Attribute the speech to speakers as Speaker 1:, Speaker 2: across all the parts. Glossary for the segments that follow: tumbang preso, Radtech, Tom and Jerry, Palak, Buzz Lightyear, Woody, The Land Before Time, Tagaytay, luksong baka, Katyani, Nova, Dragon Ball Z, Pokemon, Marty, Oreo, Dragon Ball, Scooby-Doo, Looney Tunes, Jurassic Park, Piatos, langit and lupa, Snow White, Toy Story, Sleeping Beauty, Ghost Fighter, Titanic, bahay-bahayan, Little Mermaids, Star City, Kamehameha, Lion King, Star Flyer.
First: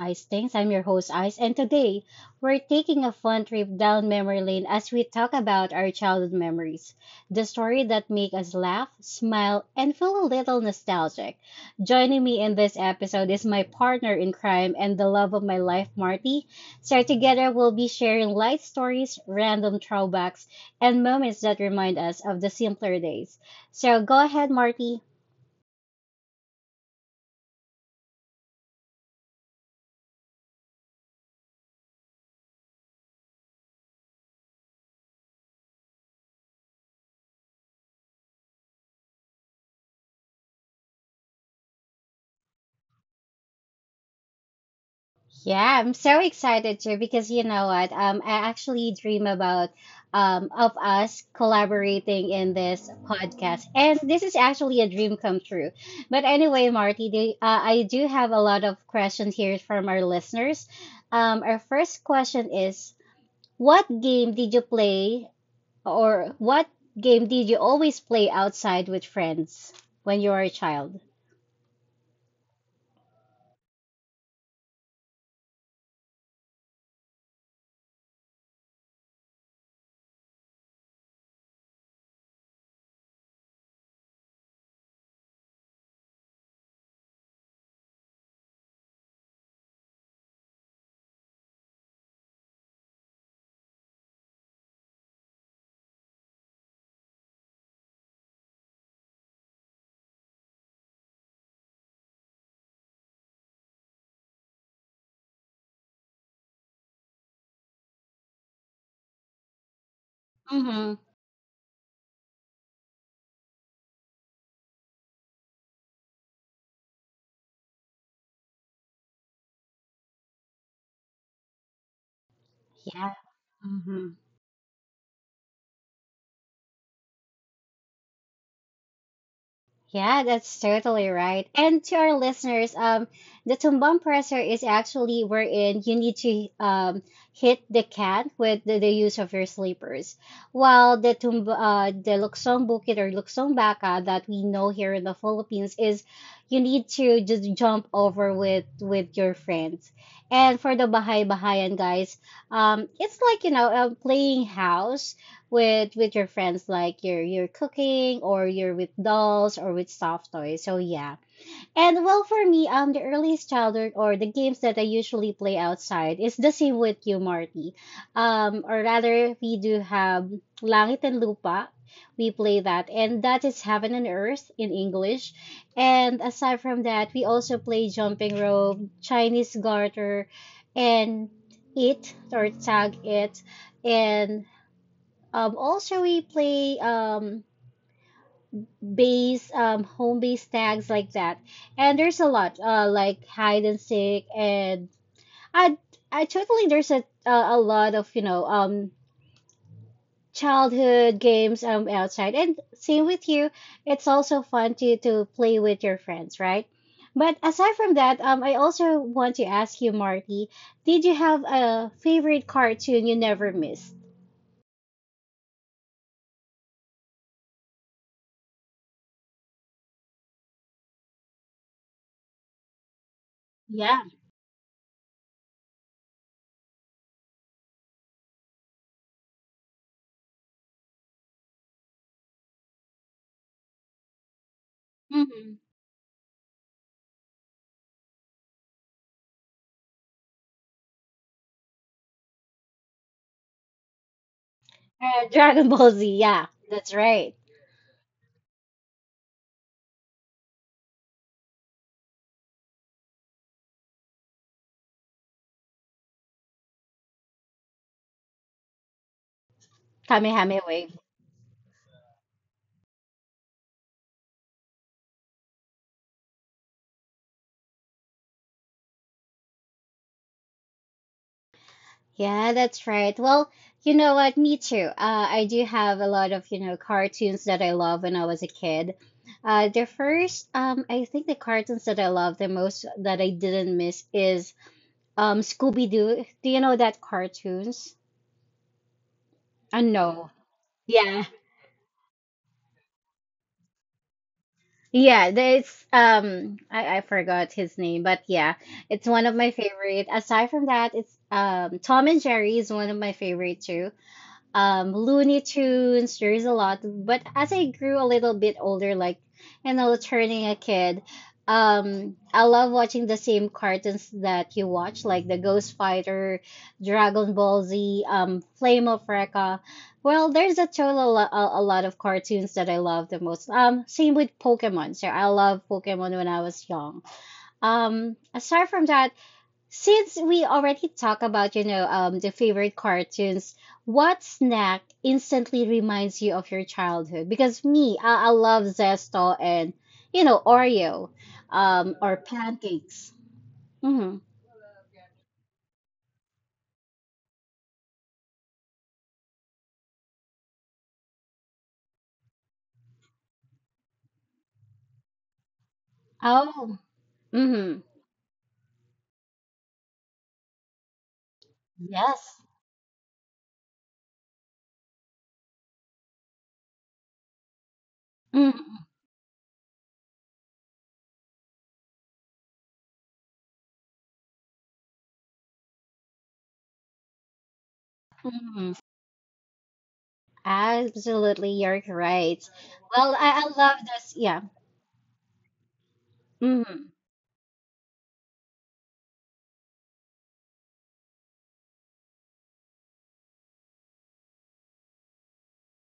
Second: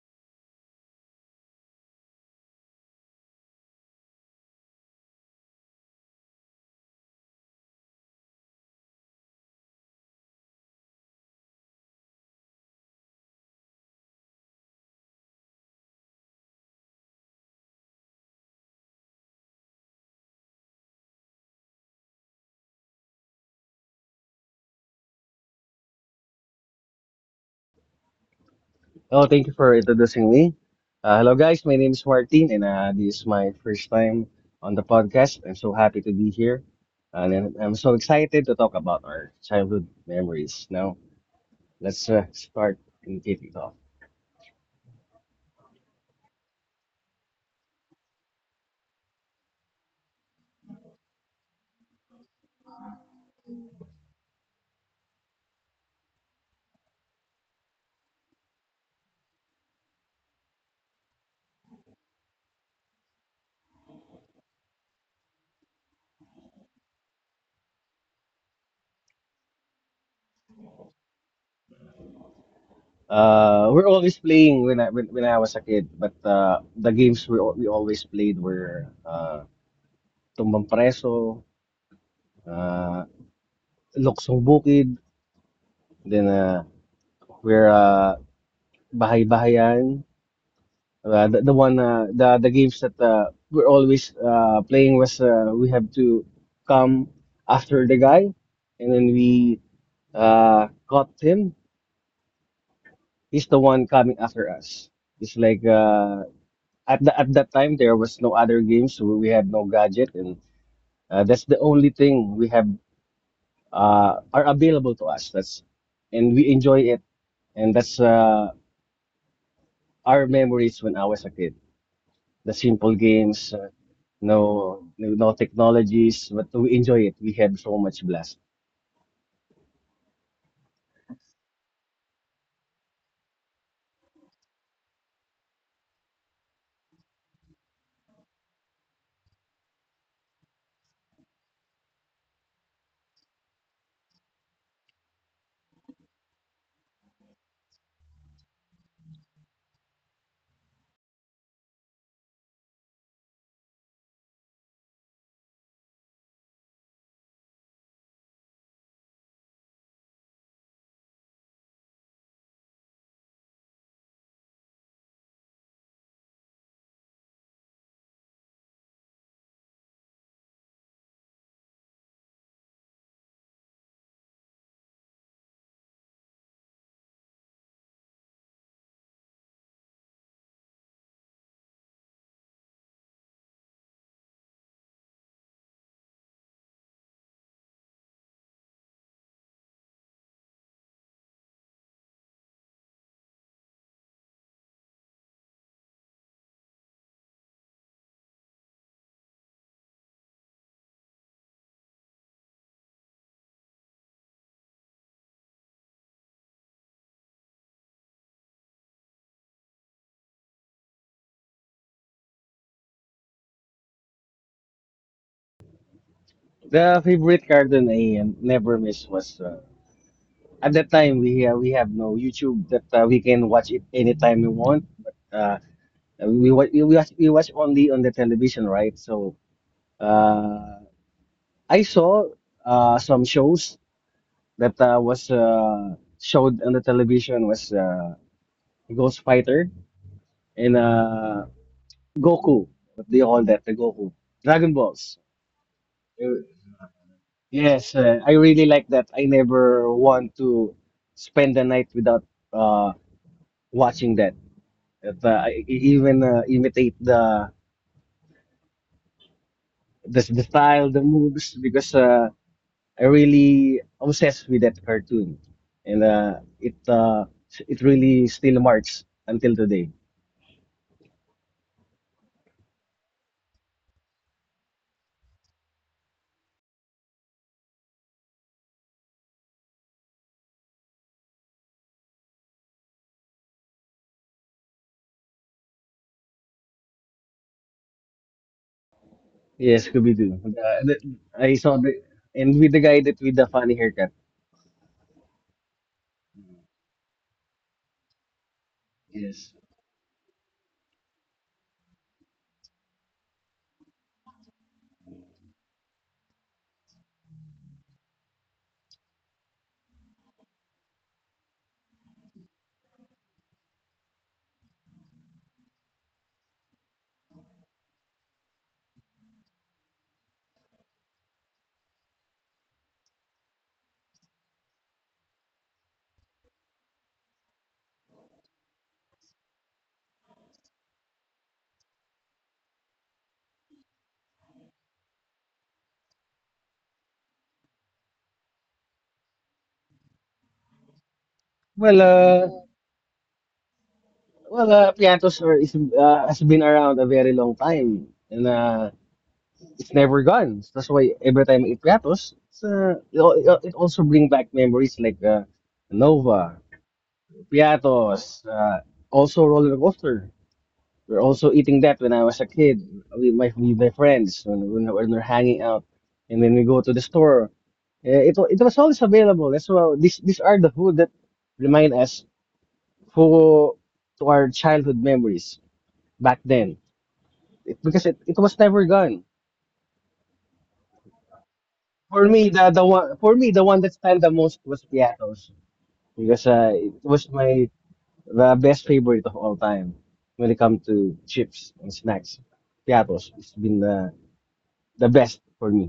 Speaker 1: Ice Things. I'm your host, Ice, and today we're taking a fun trip down memory lane as we talk about our childhood memories, the story that make us laugh, smile, and feel a little nostalgic. Joining me in this episode is my partner in crime and the love of my life, Marty. So, together we'll be sharing light stories, random throwbacks, and moments that remind us of the simpler days. So, go ahead, Marty.
Speaker 2: Oh, thank you for introducing me. Hello, guys. My name is Martin, and this is my first time on the podcast. I'm so happy to be here, and I'm so excited to talk about our childhood memories. Now, let's start and kick it off.
Speaker 1: Yeah, I'm so excited too because you know what? I actually dream about of us collaborating in this podcast, and this is actually a dream come true. But anyway, Marty, I do have a lot of questions here from our listeners. Our first question is, what game did you play, or what game did you always play outside with friends when you were a child?
Speaker 2: We're always playing when I was a kid, but the games we always played were tumbang preso, uh, luksong bukid, then we're bahay-bahayan. The the, one the games that we're always playing was we have to come after the guy, and then we caught him. He's the one coming after us. It's like at that time there was no other games, so we had no gadget, and
Speaker 1: Mm-hmm.
Speaker 2: that's the only thing we have are available to us. That's and we enjoy it, and that's our memories when I was a kid. The simple
Speaker 1: Yeah.
Speaker 2: games, no no technologies, but we enjoy it. We had so much blast.
Speaker 1: Yeah, that's totally right. And to our listeners, the tumbang presser is actually wherein you need to hit the can with the use of your slippers. While the tumb the luksong bukid or luksong baka that we know here in the Philippines is you need to just jump over with your friends. And for the Bahay Bahayan guys, it's like playing house with your friends like you're cooking or you're with dolls or with soft toys. So yeah, and well, for me, the earliest childhood or the games that I usually play outside is the same with you, Marty. Or rather, we do have langit and lupa. We play that, and that is heaven and earth in English. And aside from that, we also play jumping rope, Chinese garter, and it, or tag it. And also, we play base, home base tags like that, and there's a lot, like hide and seek, and I, I totally there's a lot of childhood games outside. And same with you, it's also fun to play with your friends, right? But aside from that, I also want to ask you, Marty, did you have a favorite cartoon you never missed?
Speaker 2: The favorite cartoon I never miss was at that time we have no YouTube that we can watch it
Speaker 1: Yeah.
Speaker 2: anytime we want. But we watch only on the television, right? So uh, I saw some shows that was
Speaker 1: Hmm.
Speaker 2: showed on the television was Ghost Fighter and Goku. What do you call that? The Goku Dragon Balls.
Speaker 1: Dragon Ball Z. Yeah, that's right.
Speaker 2: Yes, I really like that. I never want to spend the night without uh, watching that. That, I even imitate the
Speaker 1: Kamehameha
Speaker 2: style,
Speaker 1: wave.
Speaker 2: the moves, because I really obsessed with that cartoon, and it really still marks until today.
Speaker 1: Yeah, that's right. Well, you know what? Me too. I do have a lot of, you know, cartoons that I love when I was a kid. The first, I think the cartoons that I love the most that I didn't miss is Scooby-Doo. Do you know that cartoons?
Speaker 2: Yes,
Speaker 1: No.
Speaker 2: Scooby-Doo. That-
Speaker 1: Yeah.
Speaker 2: I saw the and with the guy that with the funny haircut.
Speaker 1: Yeah, it's um, I forgot his name, but yeah, it's one of my
Speaker 2: Yes.
Speaker 1: favorite. Aside from that, it's Tom and Jerry is one of my favorite too. Um, Looney Tunes, there's a lot. But as I grew a little bit older, like you know, turning a kid, I love watching the same cartoons that you watch, like the Ghost Fighter, Dragon Ball Z, Flame of Recca. Well, there's a total a lot of cartoons that I love the most. Same with Pokemon. So I love Pokemon when I was young. Aside from that, since we already talk about, you know, the favorite cartoons, what snack instantly reminds you of your childhood? Because me, I love Zesto and, you know, Oreo,
Speaker 2: Well,
Speaker 1: or
Speaker 2: uh,
Speaker 1: pancakes. Mm-hmm.
Speaker 2: Pianto Sir is, has been around a very long time, and it's never gone. That's why every time I eat Piatos, it's, it, al- it al- it also brings back memories like Nova,
Speaker 1: Oh, mm-hmm.
Speaker 2: Piatos, also roller coaster. We're also eating that when I was
Speaker 1: Yes.
Speaker 2: a kid with my friends when we're hanging out, and then we go to the store. It was always available. That's why these are the food that remind us who to our childhood memories back then. Because it was
Speaker 1: Mm-hmm.
Speaker 2: never gone.
Speaker 1: Absolutely, you're
Speaker 2: For me,
Speaker 1: right.
Speaker 2: the one
Speaker 1: Well,
Speaker 2: for me
Speaker 1: I
Speaker 2: the
Speaker 1: love
Speaker 2: one that
Speaker 1: this.
Speaker 2: stand the
Speaker 1: Yeah.
Speaker 2: most was Piatos because
Speaker 1: Mm-hmm.
Speaker 2: it was my the best favorite of all time when it comes to chips and snacks. Piatos, it's been the best for me.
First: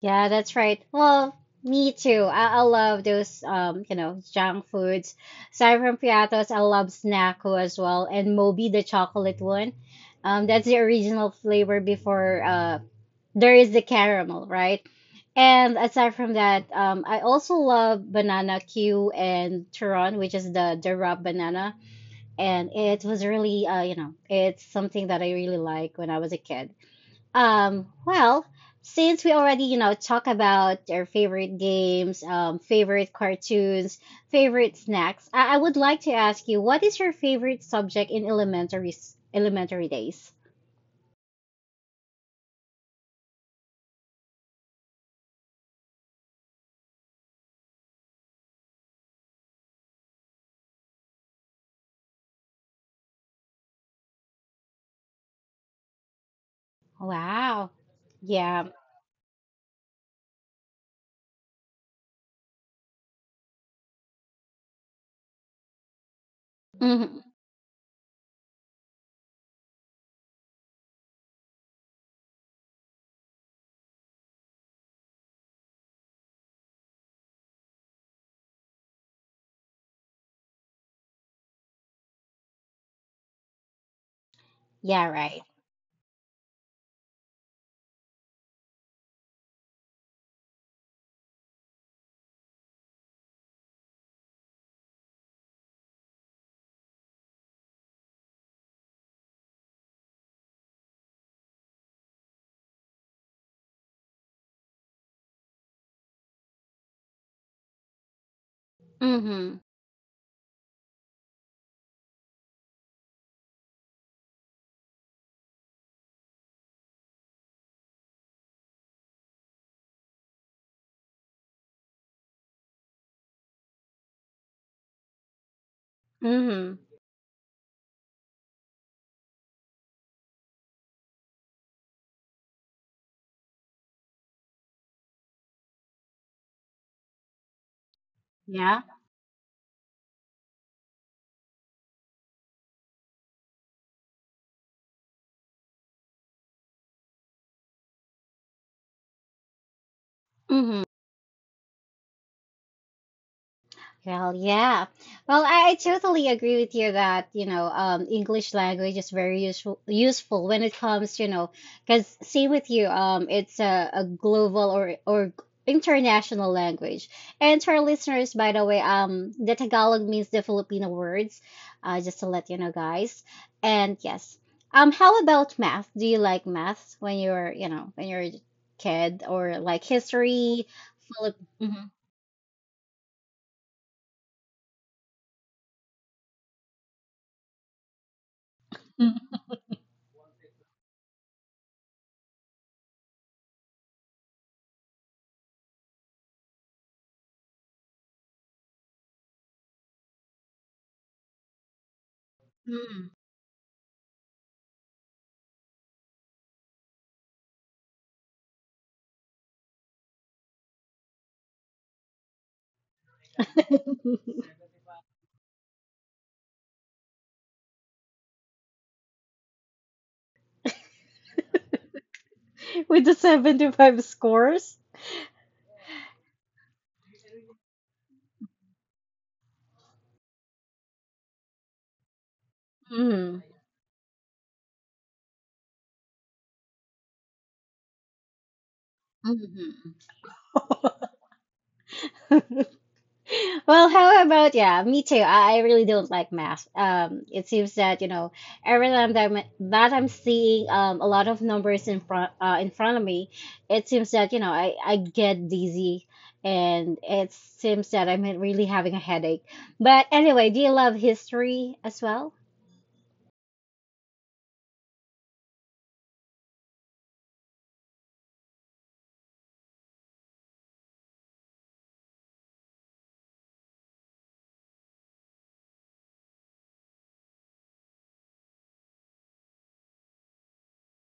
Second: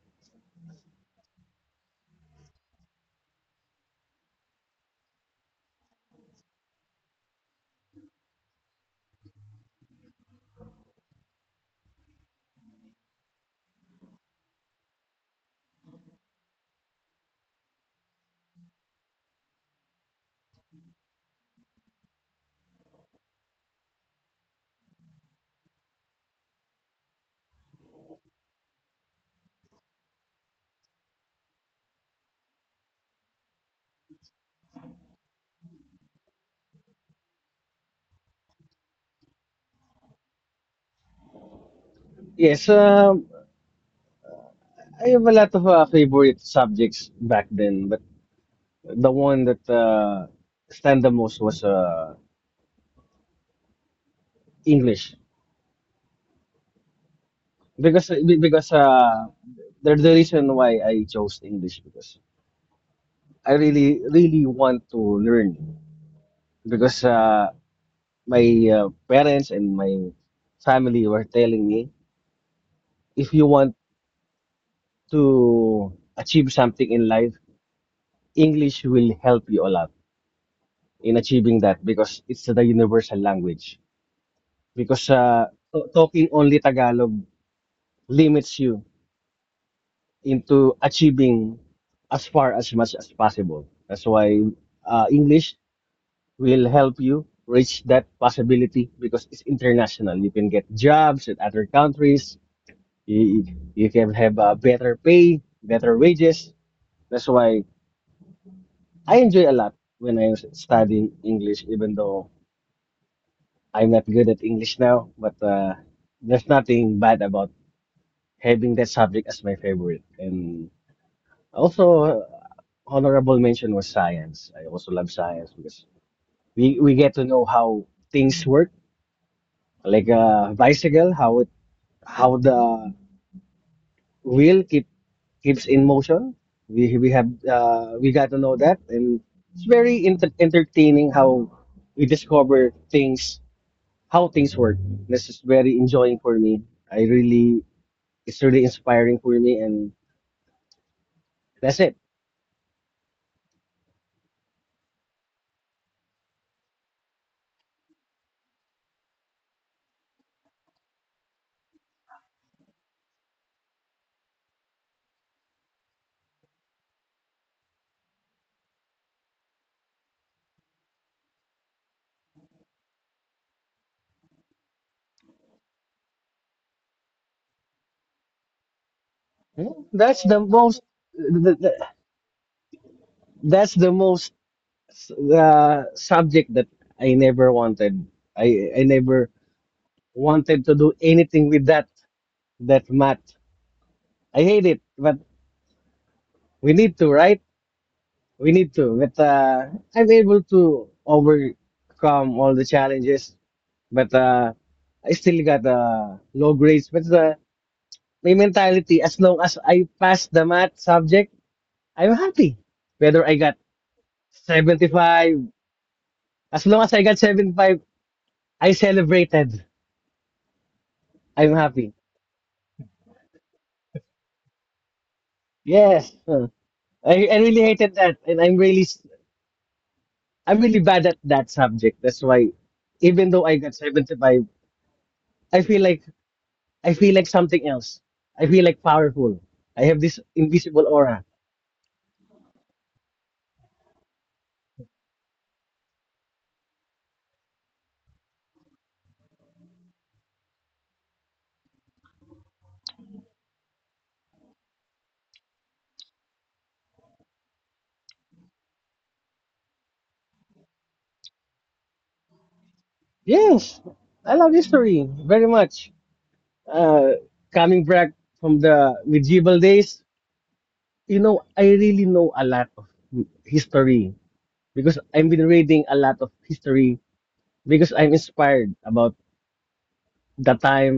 Speaker 1: Yeah, that's right. Well, me too. I love those, you know, junk foods. Aside from Piatos, I love Snacko as well, and Moby, the chocolate one. That's the original flavor before there is the caramel, right? And aside from that, I also love banana Q and Turon, which is the raw banana, and it was really, you know, it's something that I really like when I was a kid. Well, since we already, you know, talk about our favorite games, favorite cartoons, favorite snacks, I would like to ask you, what is your favorite subject in elementary days?
Speaker 2: Yes, I have a lot of favorite subjects back then, but the one that stand the most was English
Speaker 1: Wow.
Speaker 2: because
Speaker 1: Yeah.
Speaker 2: because uh, the reason why I chose English because I really, really want to learn because
Speaker 1: Mm-hmm.
Speaker 2: my parents and my family were telling me if you want to achieve something in life, English will help you a lot in achieving that because it's the universal language.
Speaker 1: Yeah,
Speaker 2: Because
Speaker 1: right.
Speaker 2: uh, talking only Tagalog limits you into achieving as far as much as possible. That's why English will help you reach that possibility because it's international. You can get jobs in other countries. You, you can have better pay, better wages. That's why I enjoy a
Speaker 1: Mm-hmm.
Speaker 2: lot when I was studying English, even though I'm not good at English now. But there's nothing bad about having that subject as my favorite. And also, honorable mention was science. I also love science because
Speaker 1: Mm-hmm.
Speaker 2: we get to know how things work like a bicycle, how the wheel keep keeps in motion. We have we got to know that,
Speaker 1: Yeah.
Speaker 2: and it's very entertaining how we discover things, how things work. This is very enjoying for me. I really, it's really inspiring for me, and
Speaker 1: Mm-hmm.
Speaker 2: that's it.
Speaker 1: Well, yeah. Well, I totally agree with you that, you know, English language is very useful when it comes, you know, because same with you, it's a global or international language. And to our listeners, by the way, the Tagalog means the Filipino words, just to let you know, guys. And yes, how about math? Do you like math when you're, you know, when you're a kid, or like
Speaker 2: That's the
Speaker 1: history?
Speaker 2: most.
Speaker 1: Filip-
Speaker 2: The, the,
Speaker 1: Mhm.
Speaker 2: that's the most subject that I never wanted. I never
Speaker 1: Mm.
Speaker 2: wanted to do anything with that math. I hate it, but we need to, right? We need to. But I'm able to overcome all the challenges. But I still got low grades. But my mentality, as long as I pass the math subject, I'm happy. Whether I got
Speaker 1: Mhm.
Speaker 2: 75, as long as I got 75, I celebrated. I'm happy.
Speaker 1: With the 75 scores.
Speaker 2: Yes. Huh. I really hated that. And I'm really bad at that subject. That's why, even
Speaker 1: Hmm.
Speaker 2: though I got 75, I feel like I feel like something else. I feel like powerful. I
Speaker 1: Hmm.
Speaker 2: have this invisible aura.
Speaker 1: Well, how about, yeah, me too. I really don't like math. It seems that every time that that I'm seeing a lot of numbers in front of me, it seems that you know I get dizzy, and it seems that I'm really having a headache. But anyway, do you love history as well?
Speaker 2: Yes, I love history very much. Uh, Coming back from the medieval days, you know, I really know a lot of history because I've been reading a lot of history because I'm inspired about the time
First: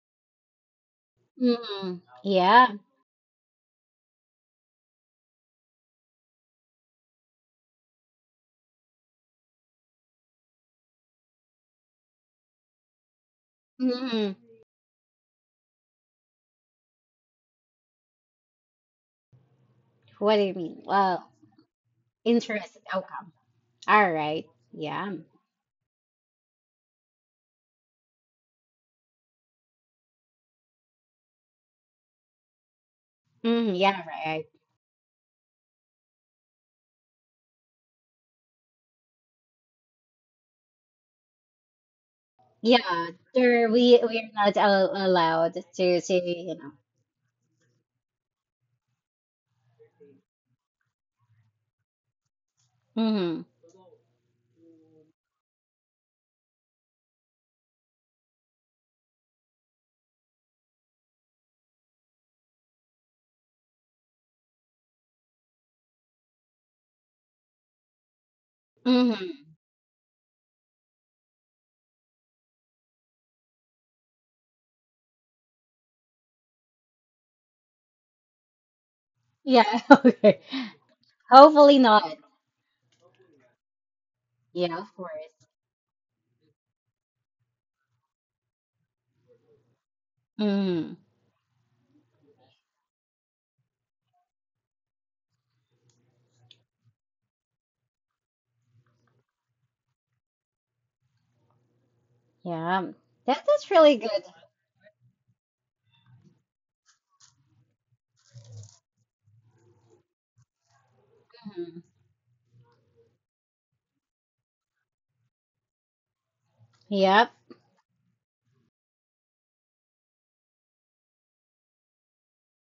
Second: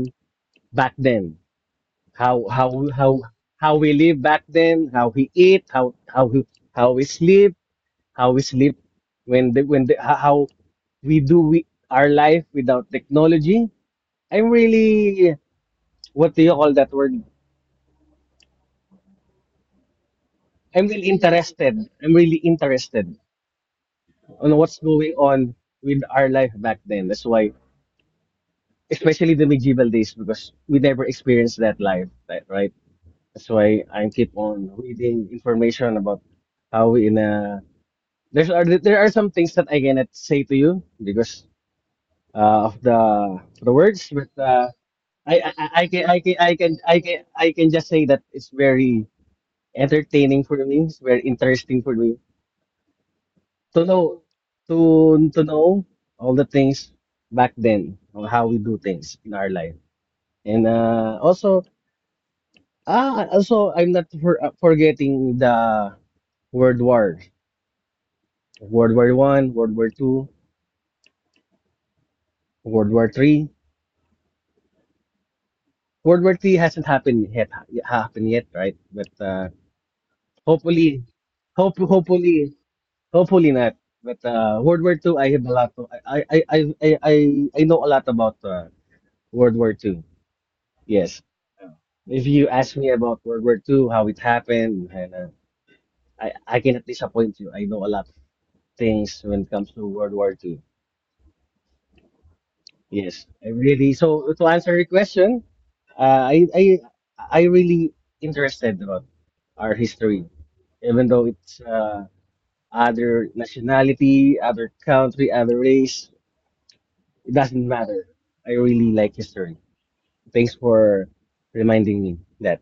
Speaker 2: back then,
Speaker 1: Hmm.
Speaker 2: how
Speaker 1: Yeah.
Speaker 2: how how how we live back then, how we eat, how we sleep how we sleep, how our life without technology.
Speaker 1: Hmm.
Speaker 2: I'm really what do you call that word?
Speaker 1: What do you mean?
Speaker 2: I'm really
Speaker 1: Well,
Speaker 2: interested. I'm really
Speaker 1: interesting. Okay.
Speaker 2: interested
Speaker 1: All right.
Speaker 2: on what's
Speaker 1: Yeah.
Speaker 2: going on with our life back then. That's why, especially the medieval days, because we never experienced that life, right? That's
Speaker 1: Mm,
Speaker 2: why
Speaker 1: yeah,
Speaker 2: I keep
Speaker 1: right.
Speaker 2: on reading information about how we in a there are some things that I cannot say to you because uh, of
Speaker 1: Yeah,
Speaker 2: the
Speaker 1: sure.
Speaker 2: the
Speaker 1: We
Speaker 2: words, but
Speaker 1: we're not al allowed
Speaker 2: I
Speaker 1: to
Speaker 2: can I
Speaker 1: say,
Speaker 2: can I
Speaker 1: you
Speaker 2: can I can I can just say that it's very entertaining for me. It's very interesting for me
Speaker 1: know.
Speaker 2: to know to know all the things back then or how we do things in our life. And also I'm not for, forgetting the World War, World
Speaker 1: Hmm.
Speaker 2: War
Speaker 1: Hmm.
Speaker 2: One, World War Two, World War Three. World War Three hasn't happened yet happened yet, right? But
Speaker 1: Yeah, okay.
Speaker 2: hopefully hope
Speaker 1: Hopefully not.
Speaker 2: hopefully hopefully not. But
Speaker 1: Yeah,
Speaker 2: World War
Speaker 1: of
Speaker 2: Two, I have
Speaker 1: course.
Speaker 2: a lot. To, I know a lot about World War Two.
Speaker 1: Hmm.
Speaker 2: Yes. If you ask me about World War Two, how it happened, and I cannot disappoint you. I know a lot of things when it comes to World War Two.
Speaker 1: Yeah.
Speaker 2: Yes,
Speaker 1: That,
Speaker 2: I
Speaker 1: that's
Speaker 2: really.
Speaker 1: really good.
Speaker 2: So to answer your question, uh, I, I, I really interested about our history, even though it's
Speaker 1: Hmm.
Speaker 2: other nationality, other country, other race.
Speaker 1: Yep.
Speaker 2: It doesn't matter. I really like history. Thanks for reminding me that.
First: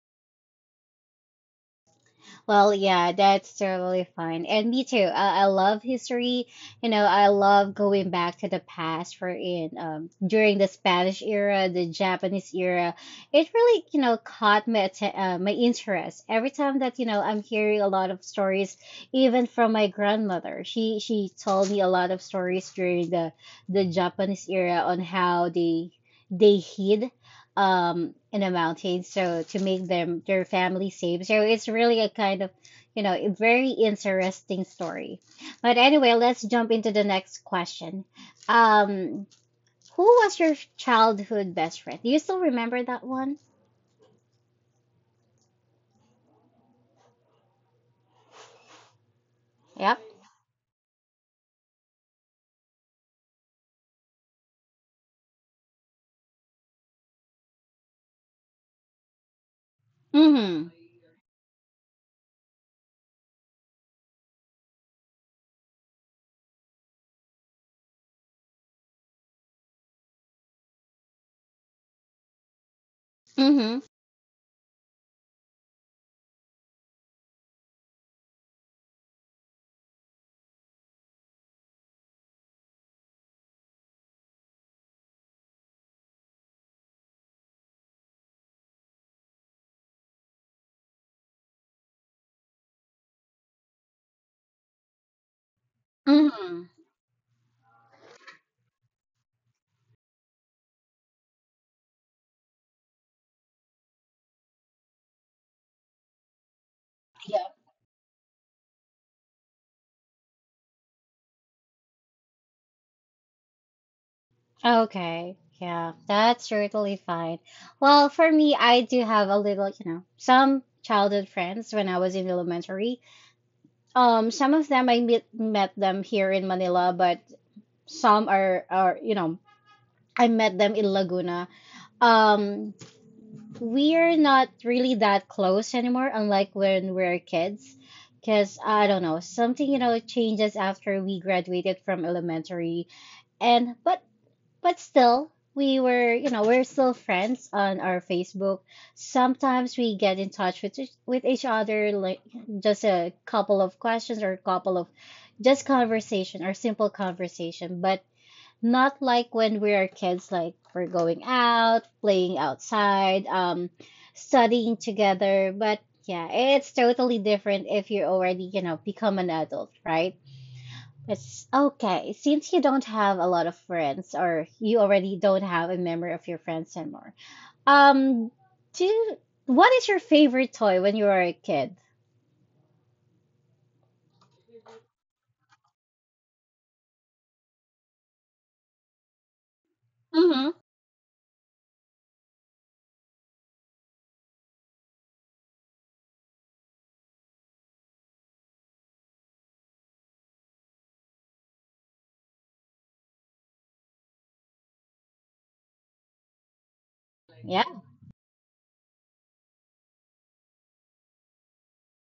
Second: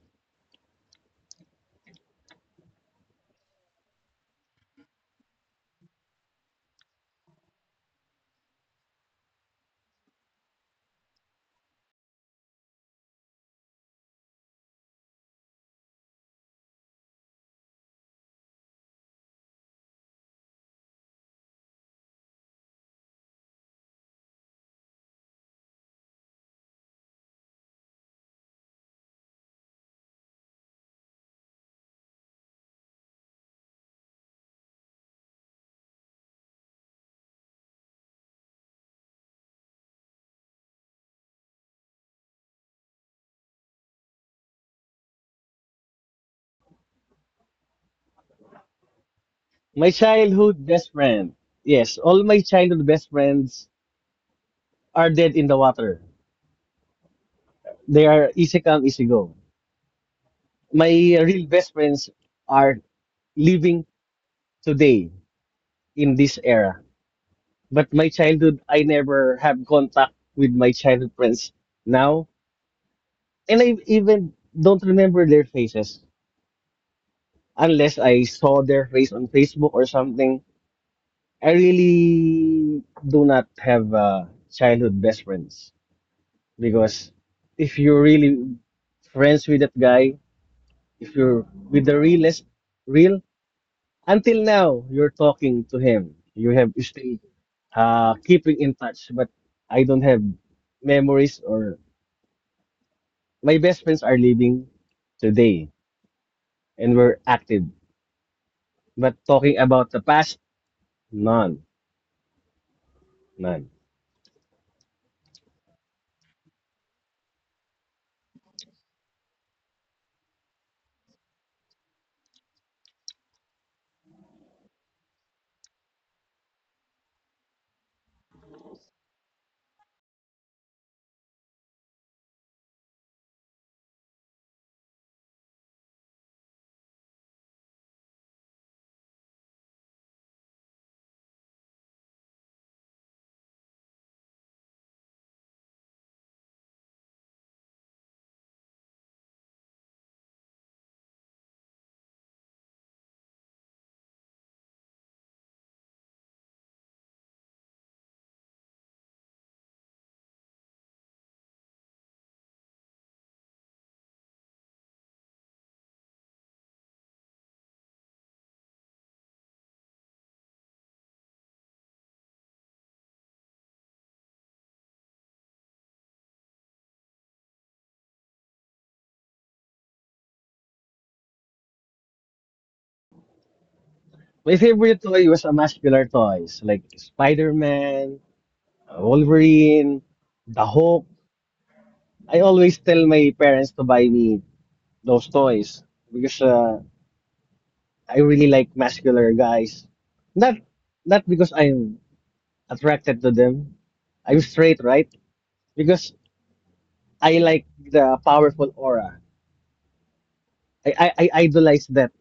Speaker 1: Well, yeah, that's totally fine. And me too. I love history. You know, I love going back to the past for in during the Spanish era, the Japanese era. It really, you know, caught my my interest. Every time that, you know, I'm hearing a lot of stories even from my grandmother. She told me a lot of stories during the Japanese era on how they hid in the mountains, so to make them their family safe. So it's really a kind of, you know, a very interesting story. But anyway, let's jump into the next question. um who was your childhood best friend? Do you still remember that one?
Speaker 2: My
Speaker 1: Yep.
Speaker 2: childhood best friend. Yes, all my childhood best friends are dead in the water. They are easy come, easy go.
Speaker 1: Mm-hmm.
Speaker 2: My real best friends are living today in this era. But my childhood, I never have contact with my childhood friends now. And I
Speaker 1: Mm-hmm.
Speaker 2: even don't remember their faces unless I saw their face on Facebook or something. I really do not have childhood best friends because if you're really friends with that guy, if you're with the realest, real, until now, you're talking to him. You
Speaker 1: Mm-hmm.
Speaker 2: have you still keeping in touch, but I don't have memories or my best friends are living today and were active. But talking about the past, none, none.
Speaker 1: Okay, yeah, that's totally fine. Well, for me, I do have a little, you know, some childhood friends when I was in elementary. Some of them I met them here in Manila, but some are you know I met them in Laguna. Um, we're not really that close anymore, unlike when we're kids, because I don't know, something you know changes after we graduated from elementary, and but still, we were, you know, we're still friends on our Facebook. Sometimes we get in touch with each other, like just a couple of questions or a couple of just conversation or simple conversation, but not like when we are kids, like we're going out, playing outside, studying together. But yeah, it's totally different if you already, you know, become an adult, right? It's okay. Since you don't have a lot of friends, or you already don't have a memory of your friends anymore, um, do what is your favorite toy when you were a kid?
Speaker 2: My favorite toy was a muscular toys like Spider-Man, Wolverine,
Speaker 1: Mm-hmm.
Speaker 2: The Hulk. I always tell my parents to buy me those toys because I really like muscular guys. Not not because I'm attracted to them. I'm straight, right? Because I like
Speaker 1: Yeah.
Speaker 2: the powerful aura. I idolize that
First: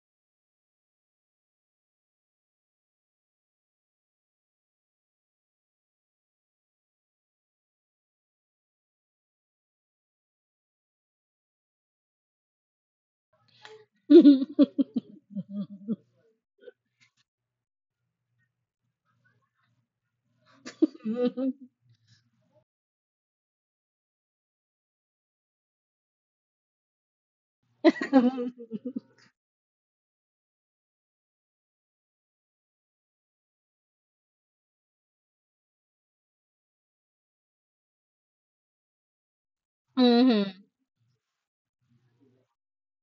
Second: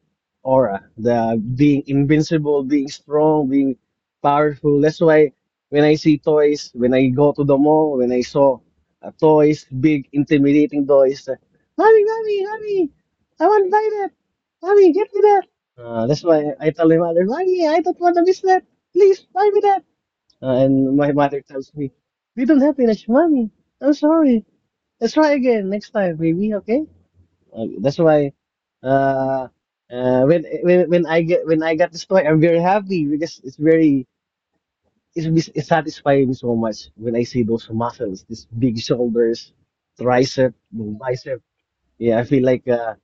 Speaker 2: aura, the being invincible, being strong, being powerful. That's why when I see toys, when I go to the mall, when I saw toys, big intimidating toys, mommy, mommy, mommy, I want to buy that. Mommy, get me that. That's why I tell my mother, mommy, I don't want to miss that. Please buy me that. And my mother tells me, we don't have enough money. I'm sorry. Let's try again next time, maybe, okay? That's why uh, when I get when I got this toy, I'm very happy because it's very it's, mis- it satisfies me so much when I see those muscles, these big shoulders, tricep,
Speaker 1: Mm-hmm.
Speaker 2: bicep. Yeah, I feel like uh,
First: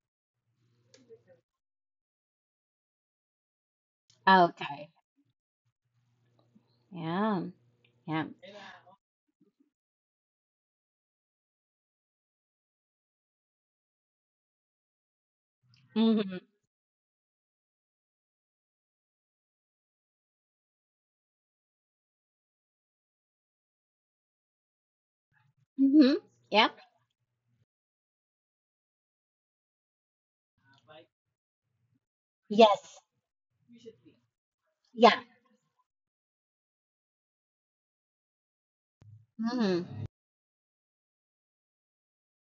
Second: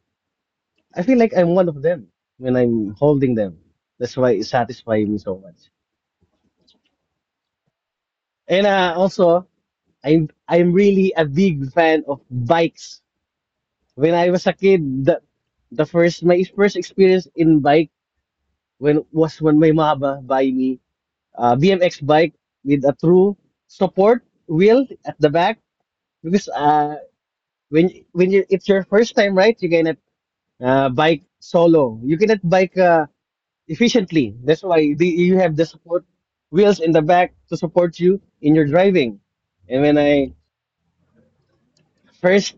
Speaker 2: I feel like I'm one of them when I'm holding them. That's why it
Speaker 1: Okay.
Speaker 2: satisfies me so much.
Speaker 1: Yeah. Yeah.
Speaker 2: And also, I'm really a big fan of bikes. When I was a kid, the first
Speaker 1: Mm-hmm.
Speaker 2: my first experience in bike when was when my mama buy me a BMX bike with a true support wheel at the back
Speaker 1: Mm-hmm.
Speaker 2: because
Speaker 1: Yeah.
Speaker 2: uh when when you, it's your first time, right? You cannot bike solo, you cannot bike
Speaker 1: Yes.
Speaker 2: efficiently. That's why
Speaker 1: Yeah.
Speaker 2: you have the support wheels in the back to support you in your driving. And
Speaker 1: Mm-hmm.
Speaker 2: when I first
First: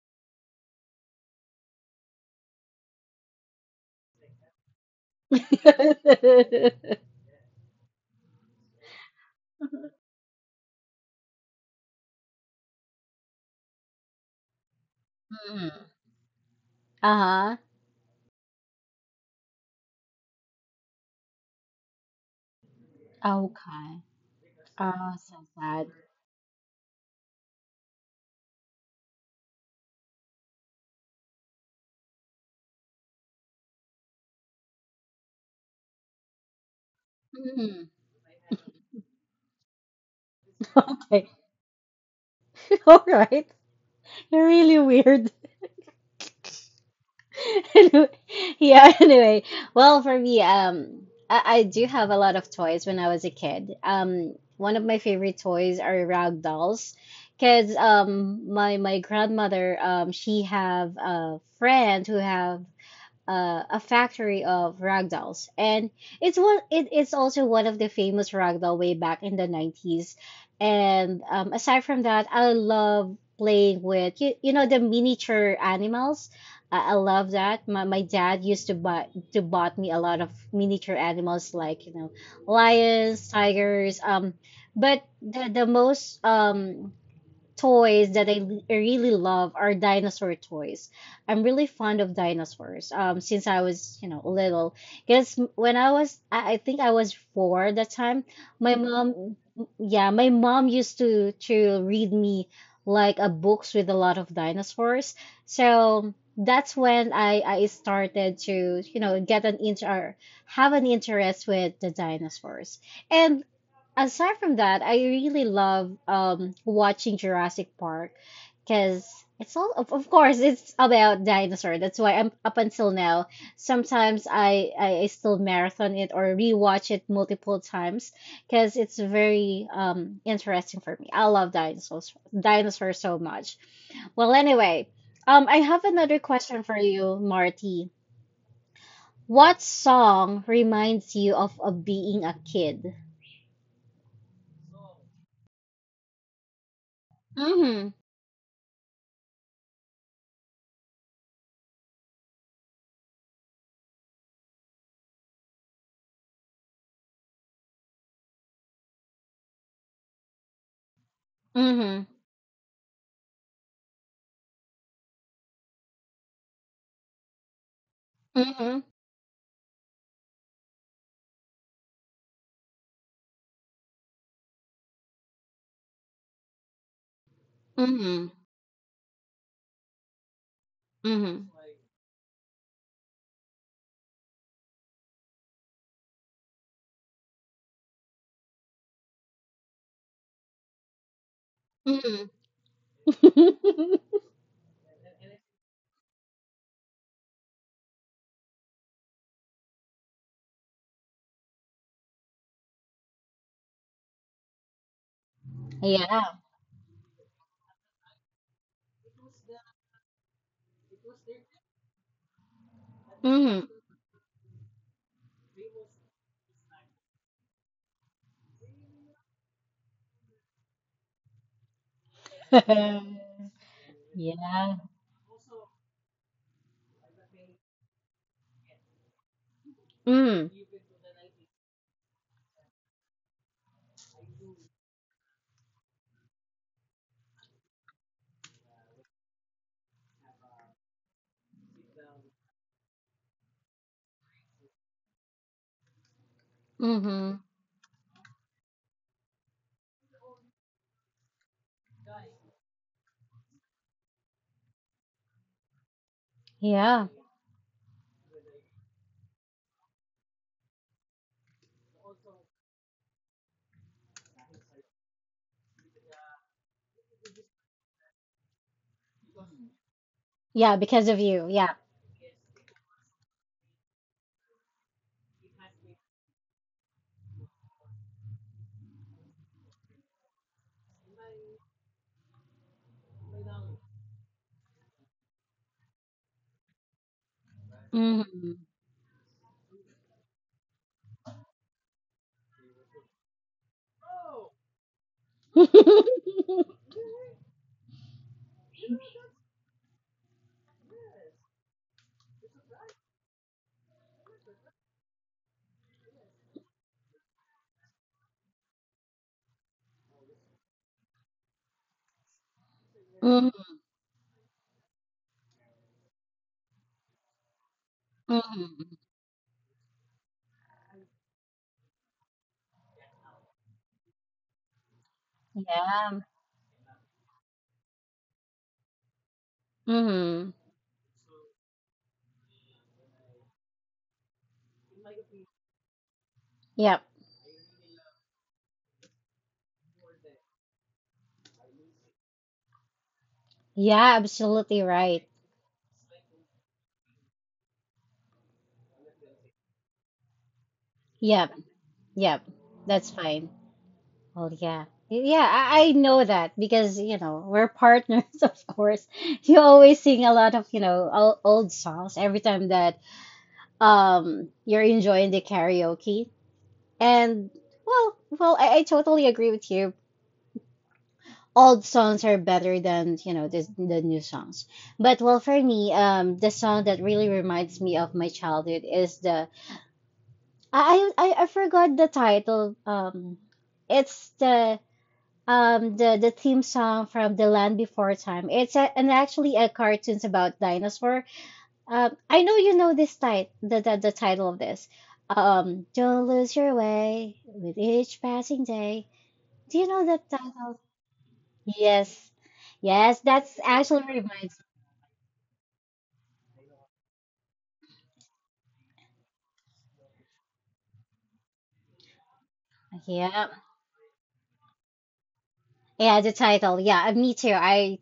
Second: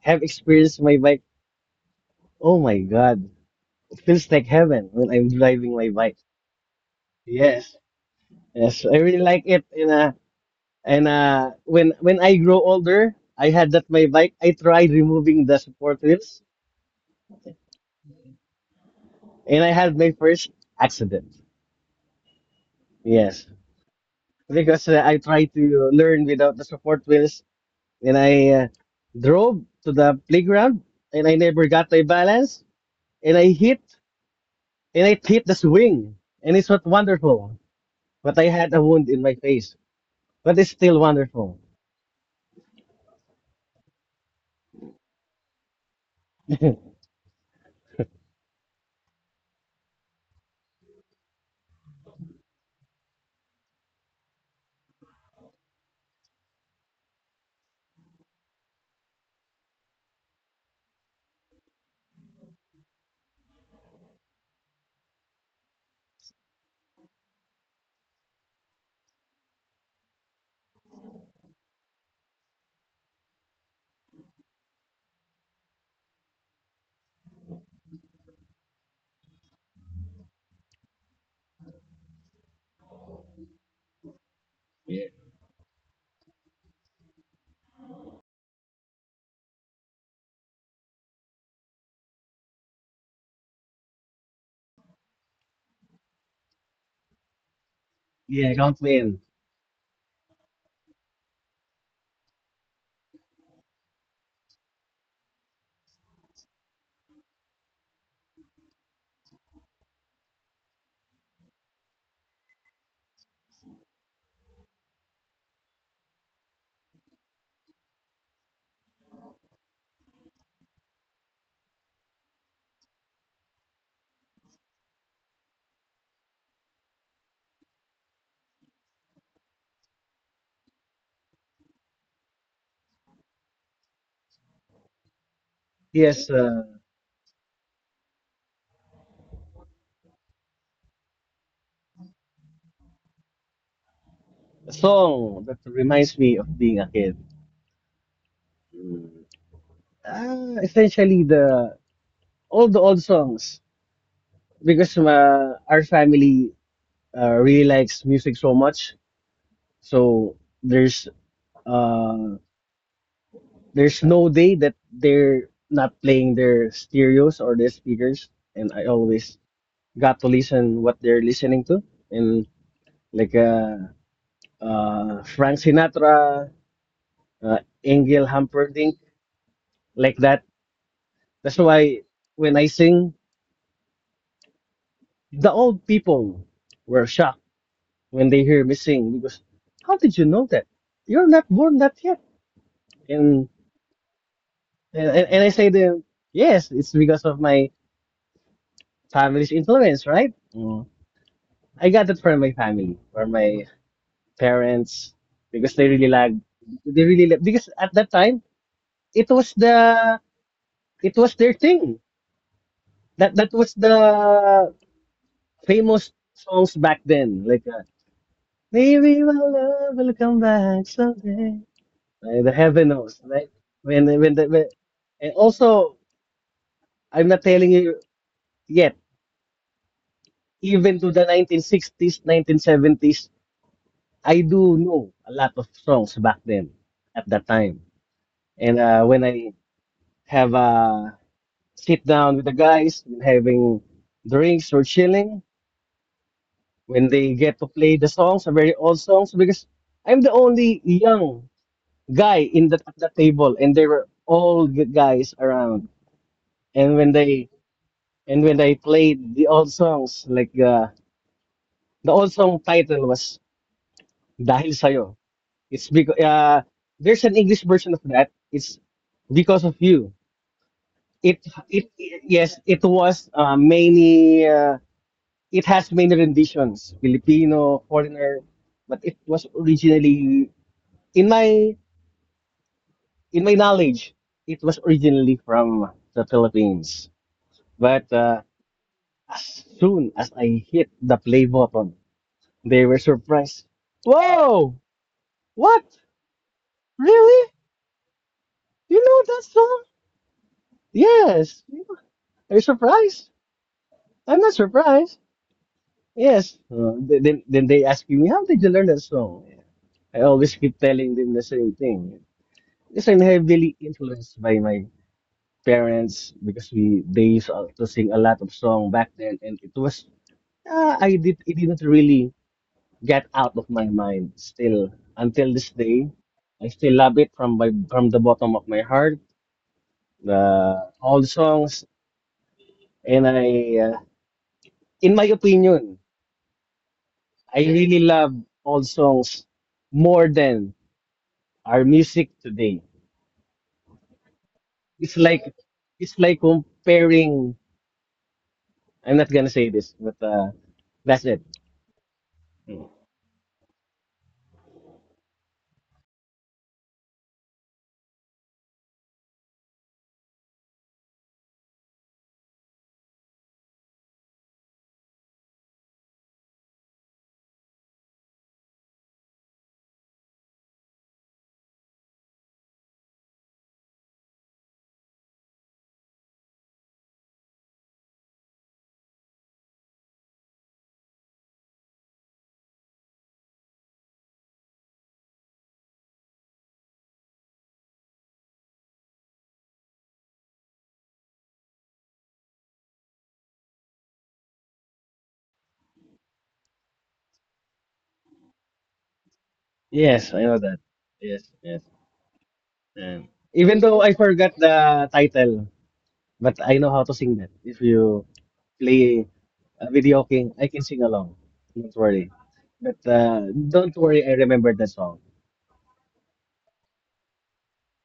Speaker 2: have experienced my bike, oh my god, it feels like heaven when I'm driving my bike. Yes, yes, I really like it. And when I grow older, I had that my bike. I tried removing the
Speaker 1: Mm-hmm.
Speaker 2: support wheels,
Speaker 1: Uh-huh.
Speaker 2: and I had my first accident. Yes,
Speaker 1: Okay.
Speaker 2: because
Speaker 1: Oh,
Speaker 2: I
Speaker 1: so
Speaker 2: tried
Speaker 1: sad.
Speaker 2: to learn without the support wheels, and I drove to the playground, and I never got my balance, and I hit the swing, and it's not wonderful.
Speaker 1: Mm-hmm.
Speaker 2: But I had a wound in my face, but it's still
Speaker 1: Okay.
Speaker 2: wonderful.
Speaker 1: All right. Really weird. Anyway, yeah, anyway. Well, for me, I do have a lot of toys when I was a kid. One of my favorite toys are rag dolls, because my my grandmother she have a friend who have a factory of ragdolls, and it's one. It, it's also one of the famous ragdoll way back in the '90s. And aside from that, I love playing with you, you know, the miniature animals. I love that. My dad used to buy to bought me a lot of miniature animals like you know lions, tigers. But the most toys that I really love are dinosaur toys. I'm really fond of dinosaurs. Since I was, you know, little, because when I was, I think I was four at that time.
Speaker 2: Yeah,
Speaker 1: My
Speaker 2: count me in.
Speaker 1: mom, yeah, my mom used to read me like a books with a lot of dinosaurs. So that's when I started to, you know, get an inter, or have an interest with the dinosaurs. And aside from that, I really love watching Jurassic Park because it's of course it's about dinosaur. That's why I'm up until now. Sometimes I still marathon it or rewatch it multiple times because it's very interesting for me. I love dinosaurs so much. Well, anyway, I have another
Speaker 2: Yes,
Speaker 1: question
Speaker 2: uh,
Speaker 1: for you, Marty. What song reminds you of being a kid?
Speaker 2: a song that reminds me of being a kid.
Speaker 1: Mm-hmm.
Speaker 2: Essentially the all the old songs, because our family really likes music so much. So there's
Speaker 1: Mm-hmm.
Speaker 2: uh, there's no day that they're not playing their stereos or their speakers, and
Speaker 1: Mm-hmm.
Speaker 2: I always got to listen what they're listening to, and like Frank Sinatra, uh, Engel
Speaker 1: Mm-hmm.
Speaker 2: Humperdinck, like that.
Speaker 1: Mm-hmm.
Speaker 2: That's why when I sing, the old people were shocked when they hear me sing, because how did you know that, you're not born that yet. And
Speaker 1: Mm-hmm.
Speaker 2: and I say to them, yes, it's because of my family's influence, right? Mm. I got it from my family or my parents, because they really
Speaker 1: Yeah.
Speaker 2: like, they really like, because at that time it was the, it was their thing, that
Speaker 1: Mm-hmm.
Speaker 2: was the famous songs back then, like maybe my love will come back someday. The heaven knows, right? When when the when,
Speaker 1: Yeah.
Speaker 2: and also, I'm not telling you yet.
Speaker 1: Mm.
Speaker 2: Even to the 1960s, 1970s, I do know a lot of songs back then at that time. And when I have a sit down with the guys, having drinks or chilling, when they
Speaker 1: Mm-hmm.
Speaker 2: get to play the songs, the very old songs, because I'm the only young guy in the at the table, and there were all old guys around. And
Speaker 1: Yeah.
Speaker 2: when they And when I played the old songs, like the old song title was Dahil Sa'yo. It's because there's an English version of that. It's because of you.
Speaker 1: Yeah, because of
Speaker 2: It
Speaker 1: you. Yeah.
Speaker 2: it Yes, it was many. It has many renditions, Filipino, foreigner, but it was originally in my in my knowledge, it was originally from the Philippines. But
Speaker 1: Mm-hmm.
Speaker 2: as soon as I hit the play button, they were surprised. Whoa! What? Really? You know that song? Yes. Are you surprised? I'm not surprised. Yes. Then they ask me, how did you learn that song? I always keep telling them the same thing. Because I'm
Speaker 1: Mm-hmm.
Speaker 2: heavily influenced by my parents, because we they used to sing a lot of song
Speaker 1: Mm-hmm.
Speaker 2: back then, and it was I did it didn't really get out of my mind still until this day.
Speaker 1: Yeah.
Speaker 2: I still love it from my, from the bottom of my heart,
Speaker 1: Mm-hmm.
Speaker 2: uh, all songs. And I uh, in my opinion,
Speaker 1: Yep.
Speaker 2: I really love all songs more than our music today.
Speaker 1: Yeah, absolutely
Speaker 2: It's
Speaker 1: right.
Speaker 2: like, it's like comparing, I'm not gonna say this but that's it.
Speaker 1: Yep. Yep. That's fine. Oh yeah. Yeah, I know that because, we're partners, of course. You always sing a lot of, old songs every time that you're enjoying the karaoke. And Well, I totally agree with you. Old songs are better than, the new songs. But well, for me, the song that really reminds me of my childhood is the I forgot the title. It's the theme song from The Land Before Time. It's a, and actually a cartoons about dinosaur. I know you know this title, the title of this. Don't lose your way with each passing day. Do you know that
Speaker 2: Yes, I know that.
Speaker 1: title?
Speaker 2: Yes, yes.
Speaker 1: Yes, yes,
Speaker 2: And
Speaker 1: that's
Speaker 2: even though
Speaker 1: actually
Speaker 2: I forgot
Speaker 1: reminds
Speaker 2: the title, but I know how to sing that. If you play a video, okay, I can sing along, don't worry. But
Speaker 1: me. Yeah,
Speaker 2: Don't worry, I remember the song.
Speaker 1: yeah, the title. Yeah, me too. I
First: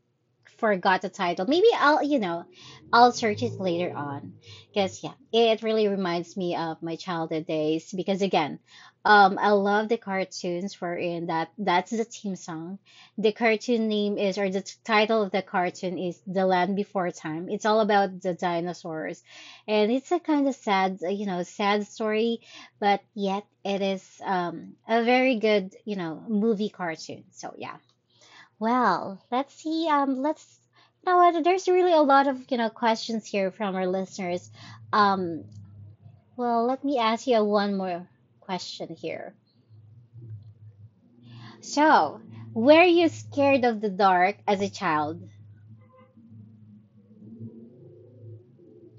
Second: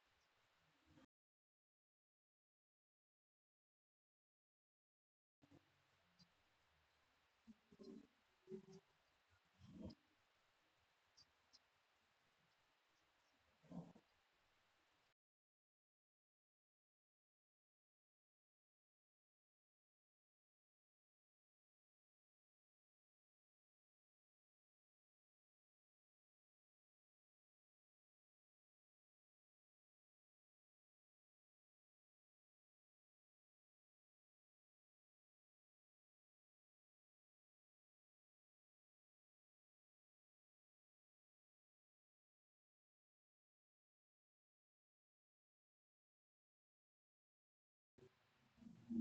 Speaker 1: forgot the title. Maybe I'll, I'll search it later on. Because, yeah, it really reminds me of my childhood days. Because, again, I love the cartoons wherein that's the theme song. The cartoon name is, or the title of the cartoon is The Land Before Time. It's all about the dinosaurs. And it's a kind of sad, sad story, but yet it is a very good, movie cartoon. So, yeah. Well, let's see. Let's. You know what? There's really a lot of questions here from our listeners. Um, well, let me ask you one more question here. So, were you scared of the dark as a child?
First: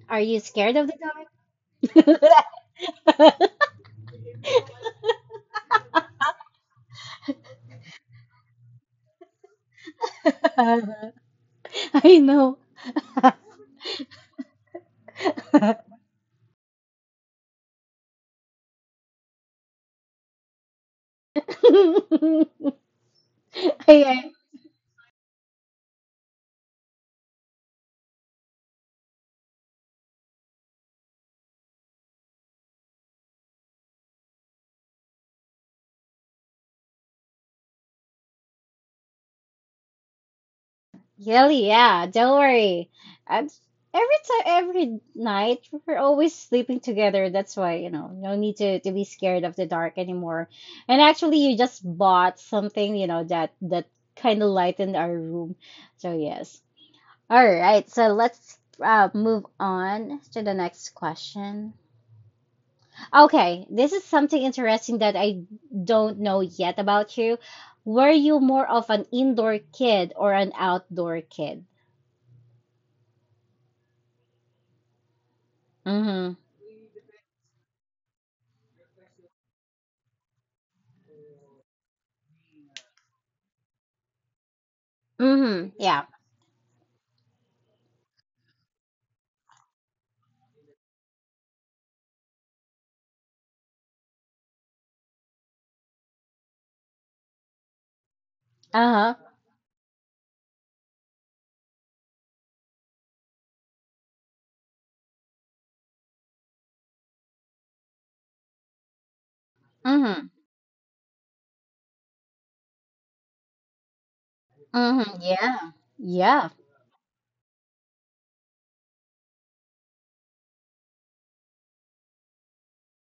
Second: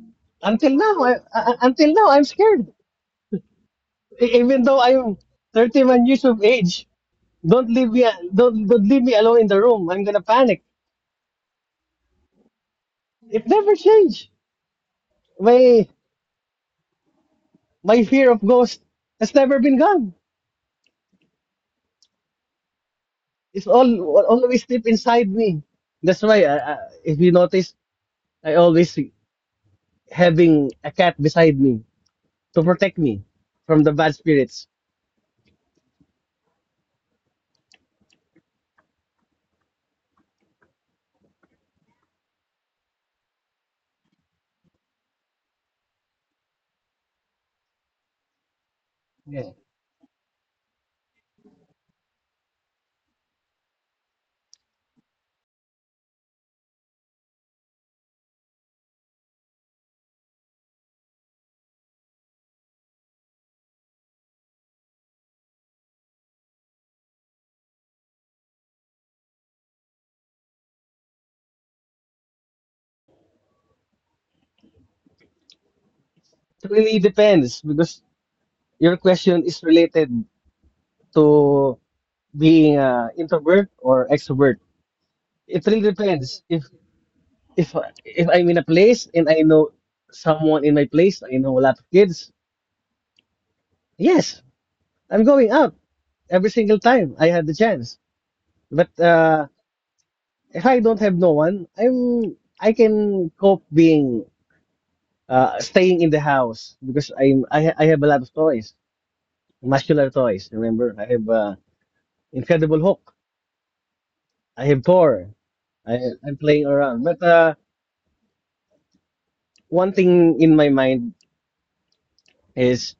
Speaker 1: Are you
Speaker 2: Until
Speaker 1: scared of
Speaker 2: now, until now, I'm
Speaker 1: the
Speaker 2: scared.
Speaker 1: dark?
Speaker 2: Even though I'm 31 years of age, don't leave me, don't leave me alone in the room. I'm gonna panic.
Speaker 1: I know.
Speaker 2: It never changed. My, my fear of ghosts has never been gone. It's
Speaker 1: I,
Speaker 2: all
Speaker 1: I
Speaker 2: always deep inside me. That's why, if you notice, I always having a cat beside me to protect me from the bad spirits.
Speaker 1: Yeah, yeah, don't worry. And every time, every night, we're always sleeping together. That's why, you know, no need to be scared
Speaker 2: Yeah,
Speaker 1: of the dark anymore. And actually, you just bought something, you know, that kind of lightened our room. So yes. All right, so let's move on to the next question. Okay, this is something interesting that I don't know yet about you. Were you more of an indoor kid or an outdoor kid? Mm-hmm.
Speaker 2: it really depends, because your question is related to being introvert or extrovert. It
Speaker 1: Mm-hmm.
Speaker 2: really
Speaker 1: Yeah.
Speaker 2: depends. If if I'm in a place and I know someone in my place, I know a lot of kids. Yes, I'm going out every single time I have the chance. But
Speaker 1: Uh-huh.
Speaker 2: if I don't have no one, I'm, I can cope being staying in the house, because I have a lot of toys, muscular
Speaker 1: Mm-hmm.
Speaker 2: toys. Remember, I have Incredible Hulk. I have
Speaker 1: Mm-hmm.
Speaker 2: Thor.
Speaker 1: Yeah.
Speaker 2: I, I'm
Speaker 1: Yeah.
Speaker 2: playing around. But one thing in my mind is,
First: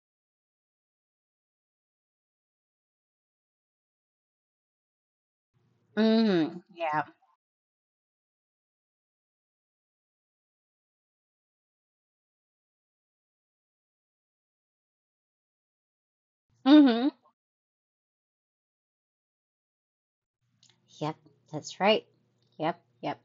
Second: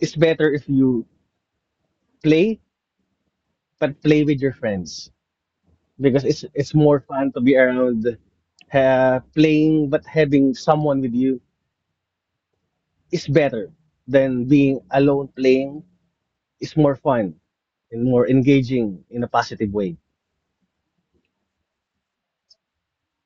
Speaker 2: it's better if you play, but play with your friends, because
Speaker 1: Mm-hmm.
Speaker 2: it's more
Speaker 1: Yeah.
Speaker 2: fun to be around. Playing but having someone with you is better than being alone playing. It's more
Speaker 1: Mm-hmm.
Speaker 2: fun and more engaging in a positive way.
Speaker 1: Yep, that's right. Yep, yep.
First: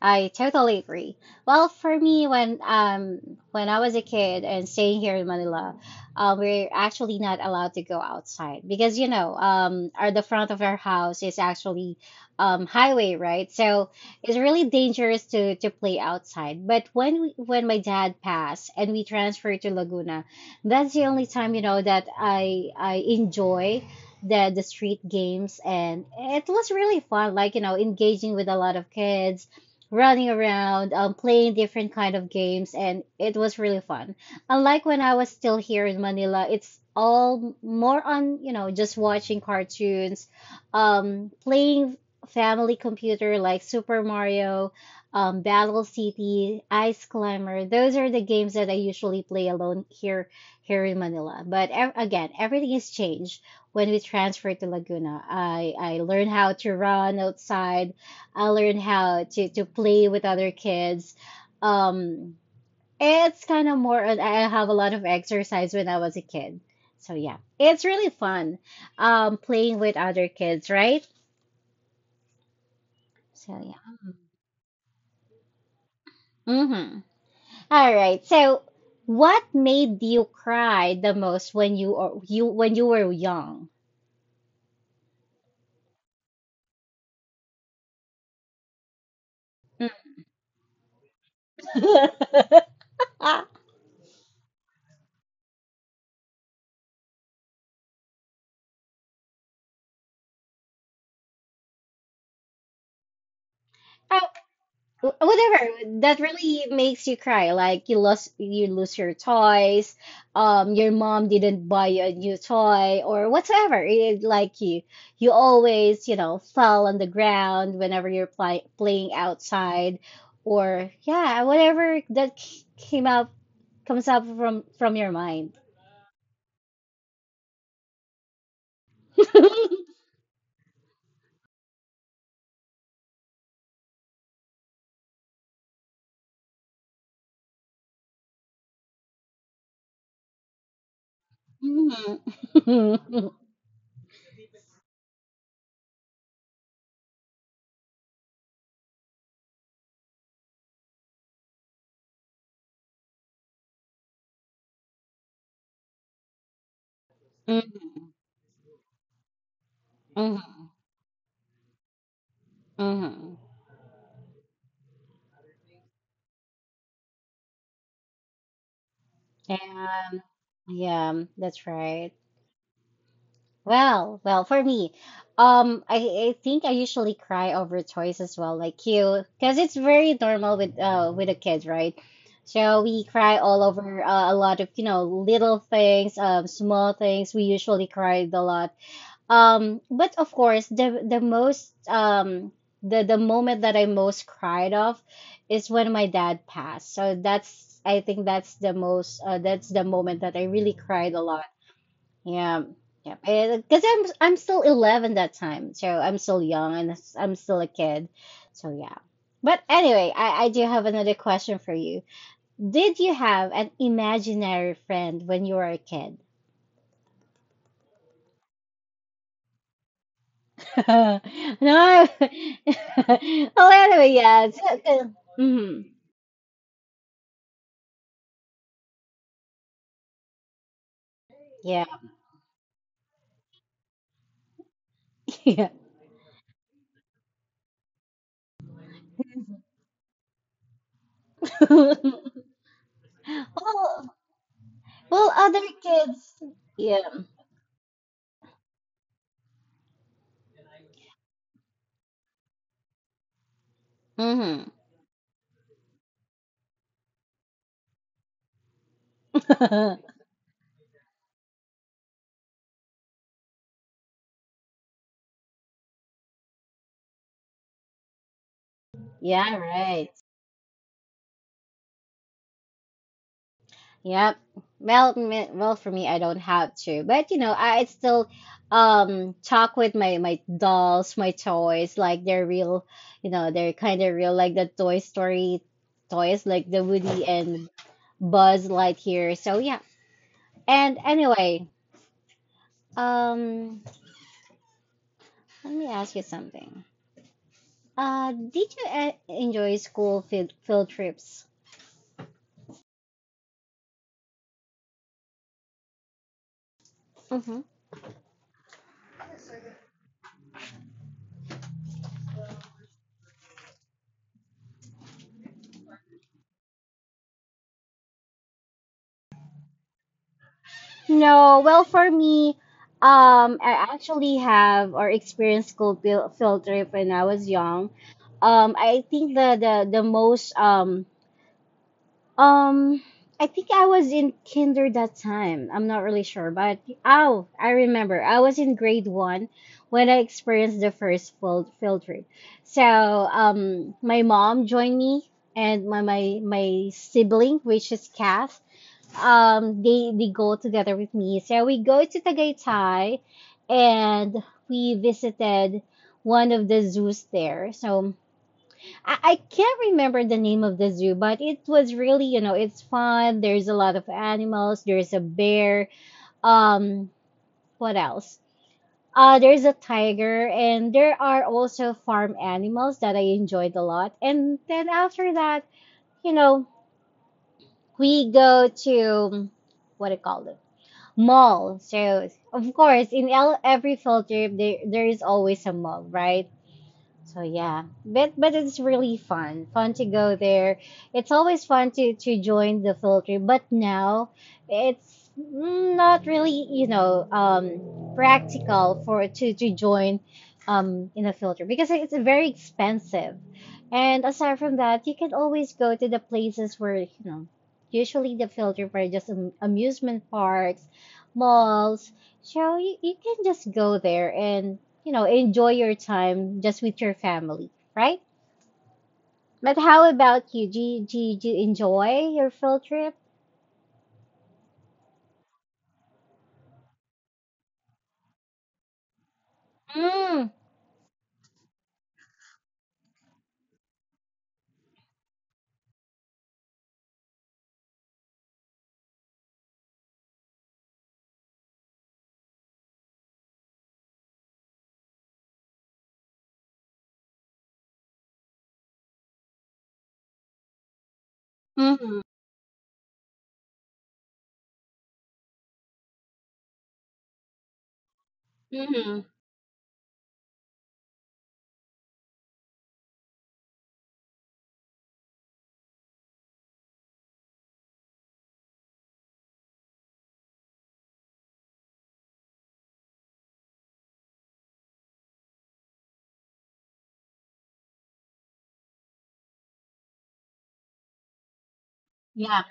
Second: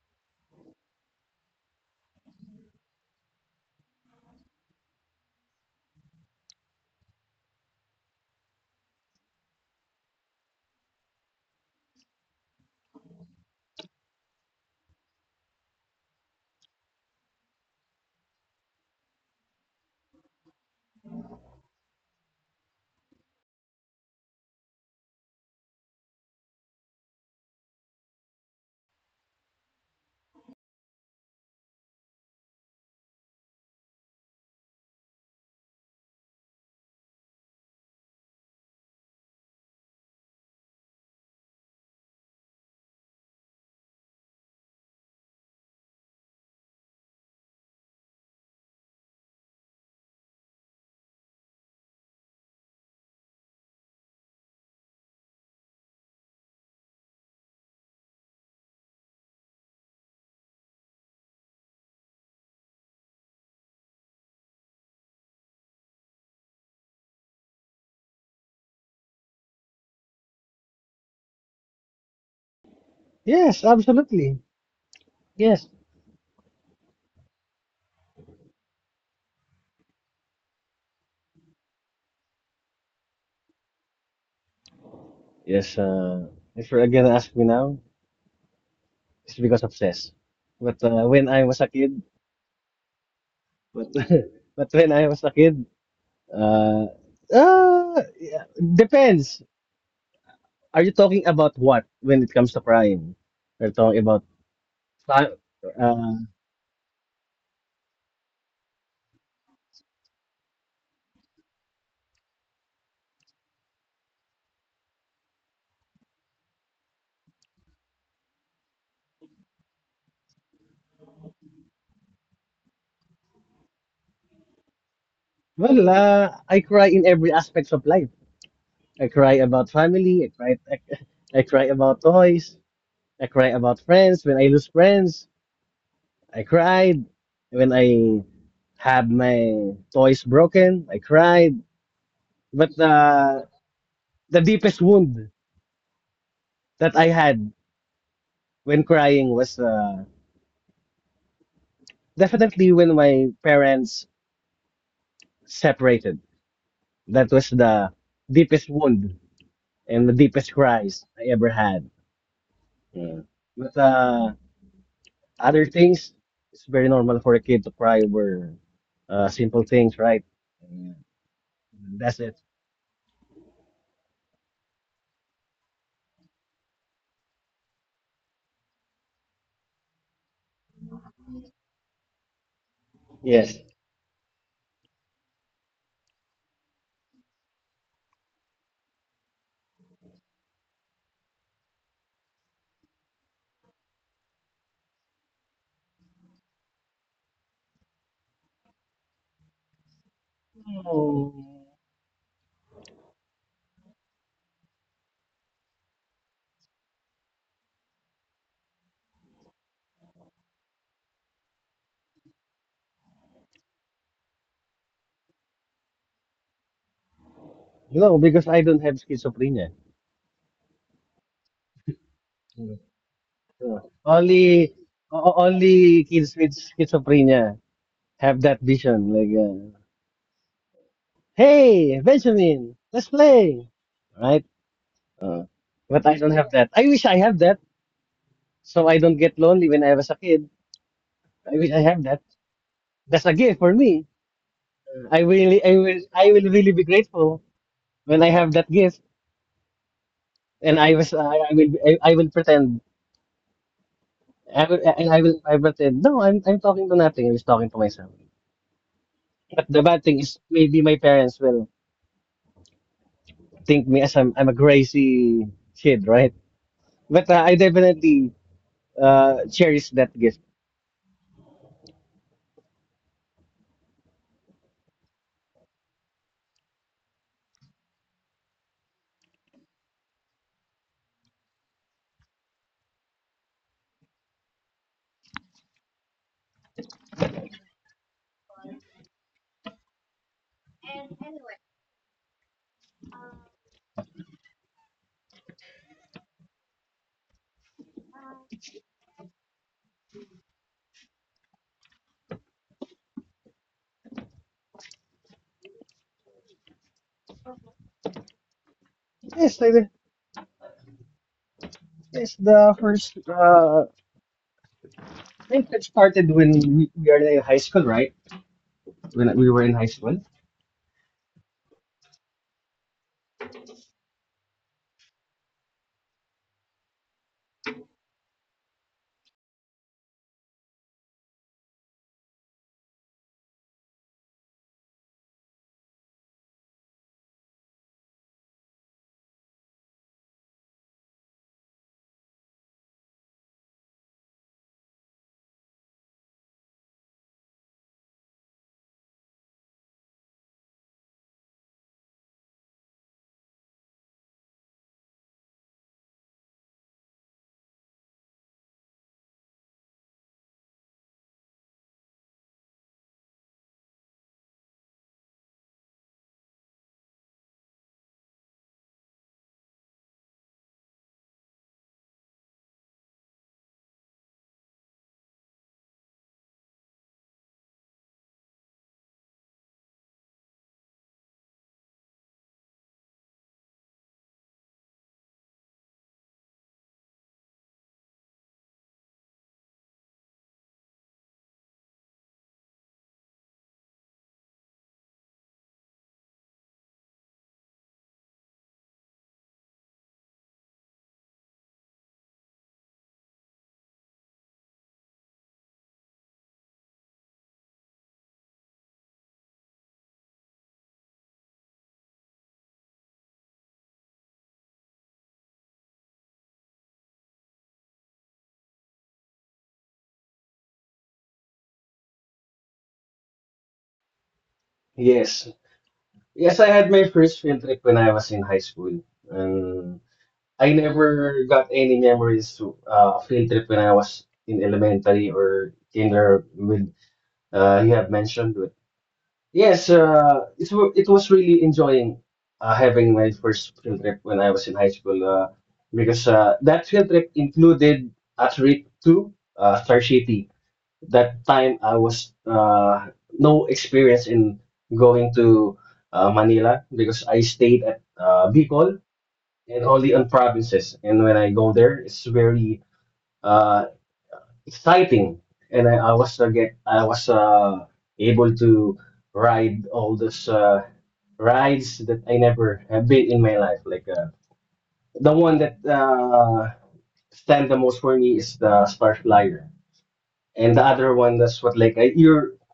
Speaker 1: I totally agree. Well, for me, when I was a kid and staying here in Manila, we're actually not allowed to go outside because our the front of our house is actually highway, right? So it's really dangerous to play outside. But when my dad passed and we transferred to Laguna, that's the only time you know that I enjoy the street games, and it was really fun, like you know, engaging with a lot of kids running around, playing different kind of games, and it was really fun, unlike when I was still here in Manila. It's all more on, you know, just watching cartoons, playing family computer like Super Mario, Battle City, Ice Climber. Those are the games that I usually play alone here, here in Manila. But again, everything has changed when we transferred to Laguna. I learned how to run outside. I learned how to play with other kids. Um, it's kind of more, I have a lot of exercise when I was a kid. So yeah, it's really fun playing with other kids, right? So
Speaker 2: Yes,
Speaker 1: yeah.
Speaker 2: absolutely. Yes,
Speaker 1: Mm-hmm. All right. So what made you cry the most when you or you when you were young?
Speaker 2: yes, if you're gonna ask me now, it's because of
Speaker 1: Mm.
Speaker 2: chess. But when I was a kid but But when I was a kid, Uh, yeah, depends. Are you talking about what, when it comes to crying? We're talking
Speaker 1: Oh,
Speaker 2: about, fa-
Speaker 1: Whatever
Speaker 2: uh,
Speaker 1: that really makes you cry, like you lose your toys, your mom didn't buy you a new toy or whatever. It, like you always, you know, fell on the ground whenever playing outside, or yeah, whatever that c- came up comes up from your mind.
Speaker 2: well, I cry in every aspect of life. I cry about family. I cry, I, I cry about toys. I cry about friends. When I lose friends, I cried. When I have my toys broken, I cried.
Speaker 1: Mhm.
Speaker 2: But the deepest wound that I had when crying was definitely when my parents separated. That was
Speaker 1: Mhm.
Speaker 2: the deepest wound and the deepest
Speaker 1: Mhm.
Speaker 2: cries I ever had. Yeah.
Speaker 1: Mhm.
Speaker 2: But other things, it's very normal for a kid to cry over simple things,
Speaker 1: And
Speaker 2: right? Yeah.
Speaker 1: yeah, that's right.
Speaker 2: That's it.
Speaker 1: Well, for me, I think I usually cry over toys as well, like you, because it's very normal with a kid, right? So we cry all
Speaker 2: Yes.
Speaker 1: over a lot of little things, small things. We usually cried a lot. But of course, the moment that I most cried of is when my dad passed. So that's, I think that's the most that's the moment that I really cried a lot.
Speaker 2: No,
Speaker 1: Yeah, yeah. Because I'm still 11 that time, so I'm still young and I'm still a kid. So yeah. But anyway, I do have another question for you. Did you have an imaginary friend when you were a kid?
Speaker 2: no, because I don't have schizophrenia.
Speaker 1: No. Well,
Speaker 2: So,
Speaker 1: anyway, yeah.
Speaker 2: only
Speaker 1: So, mm,
Speaker 2: only kids with schizophrenia have that vision. Like,
Speaker 1: yeah.
Speaker 2: hey, Benjamin, let's play, right?
Speaker 1: Yeah.
Speaker 2: But I don't have that. I wish I have that, so I don't get lonely when I was a kid. I wish I have that. That's a gift for me.
Speaker 1: Well, well, other
Speaker 2: I
Speaker 1: kids.
Speaker 2: will really be
Speaker 1: Yeah.
Speaker 2: grateful when I have that gift. And I was, I will, I will pretend.
Speaker 1: Mm-hmm.
Speaker 2: I will, and I will, I pretend. No, I'm talking to nothing. I was talking to myself. But the bad thing is, maybe my parents will think me as I'm a crazy kid, right? But I definitely
Speaker 1: Yeah,
Speaker 2: cherish
Speaker 1: right.
Speaker 2: that gift.
Speaker 1: Yep. Well, for me, I don't have to, but you know, I still talk with my dolls, my toys, like they're real, you know, they're kind of real, like the Toy Story toys, like the Woody and Buzz Lightyear. So yeah. And anyway, um, let me ask you something. Did you enjoy school field trips?
Speaker 2: Yes, I, that's the first I think it started when we are in high school, right? When we were in high school.
Speaker 1: No, well, for me, I actually have or experienced school field trip when I was young. I think the most um I think I was in kinder that time. I'm not really sure, but oh, I remember I was in grade one when I experienced the first field trip. So my mom joined me and my sibling, which is Kath, they go together with me. So we go to Tagaytay and we visited one of the zoos there. So I can't remember the name of the zoo, but it was really, you know, it's fun. There's a lot of animals, there's a bear, um what else? There's a tiger, and there are also farm animals that I enjoyed a lot. And then after that, you know, we go to, what do you call it? Mall. So, of course, in every filter, there is always a mall, right? So yeah, but it's really fun to go there. It's always fun to join the field trip, but now it's not really, you know, practical for, to join in a field trip because it's very expensive. And aside from that, you can always go to the places where you know usually the field trip are just amusement parks, malls. So you can just go there and, you know, enjoy your time just with your family, right? But how about you? Do you enjoy your field trip?
Speaker 2: Yes. Yes, I had my first field trip when I was in high school. And
Speaker 1: Mm,
Speaker 2: I never got any memories to field trip when I was in elementary or kinder with you have mentioned. But yes, it was really enjoying having my first field trip when I was in high school, because that field trip included a trip to Star City. That time I
Speaker 1: mm-hmm,
Speaker 2: was no experience in going to Manila, because I stayed at Bicol
Speaker 1: mm-hmm,
Speaker 2: and only on provinces. And when I go there, it's very uh, exciting. And I was able to ride all those rides that I never have been in my life. Like the one that stand the most for me is the Star Flyer, and the other one that's what like
Speaker 1: yeah,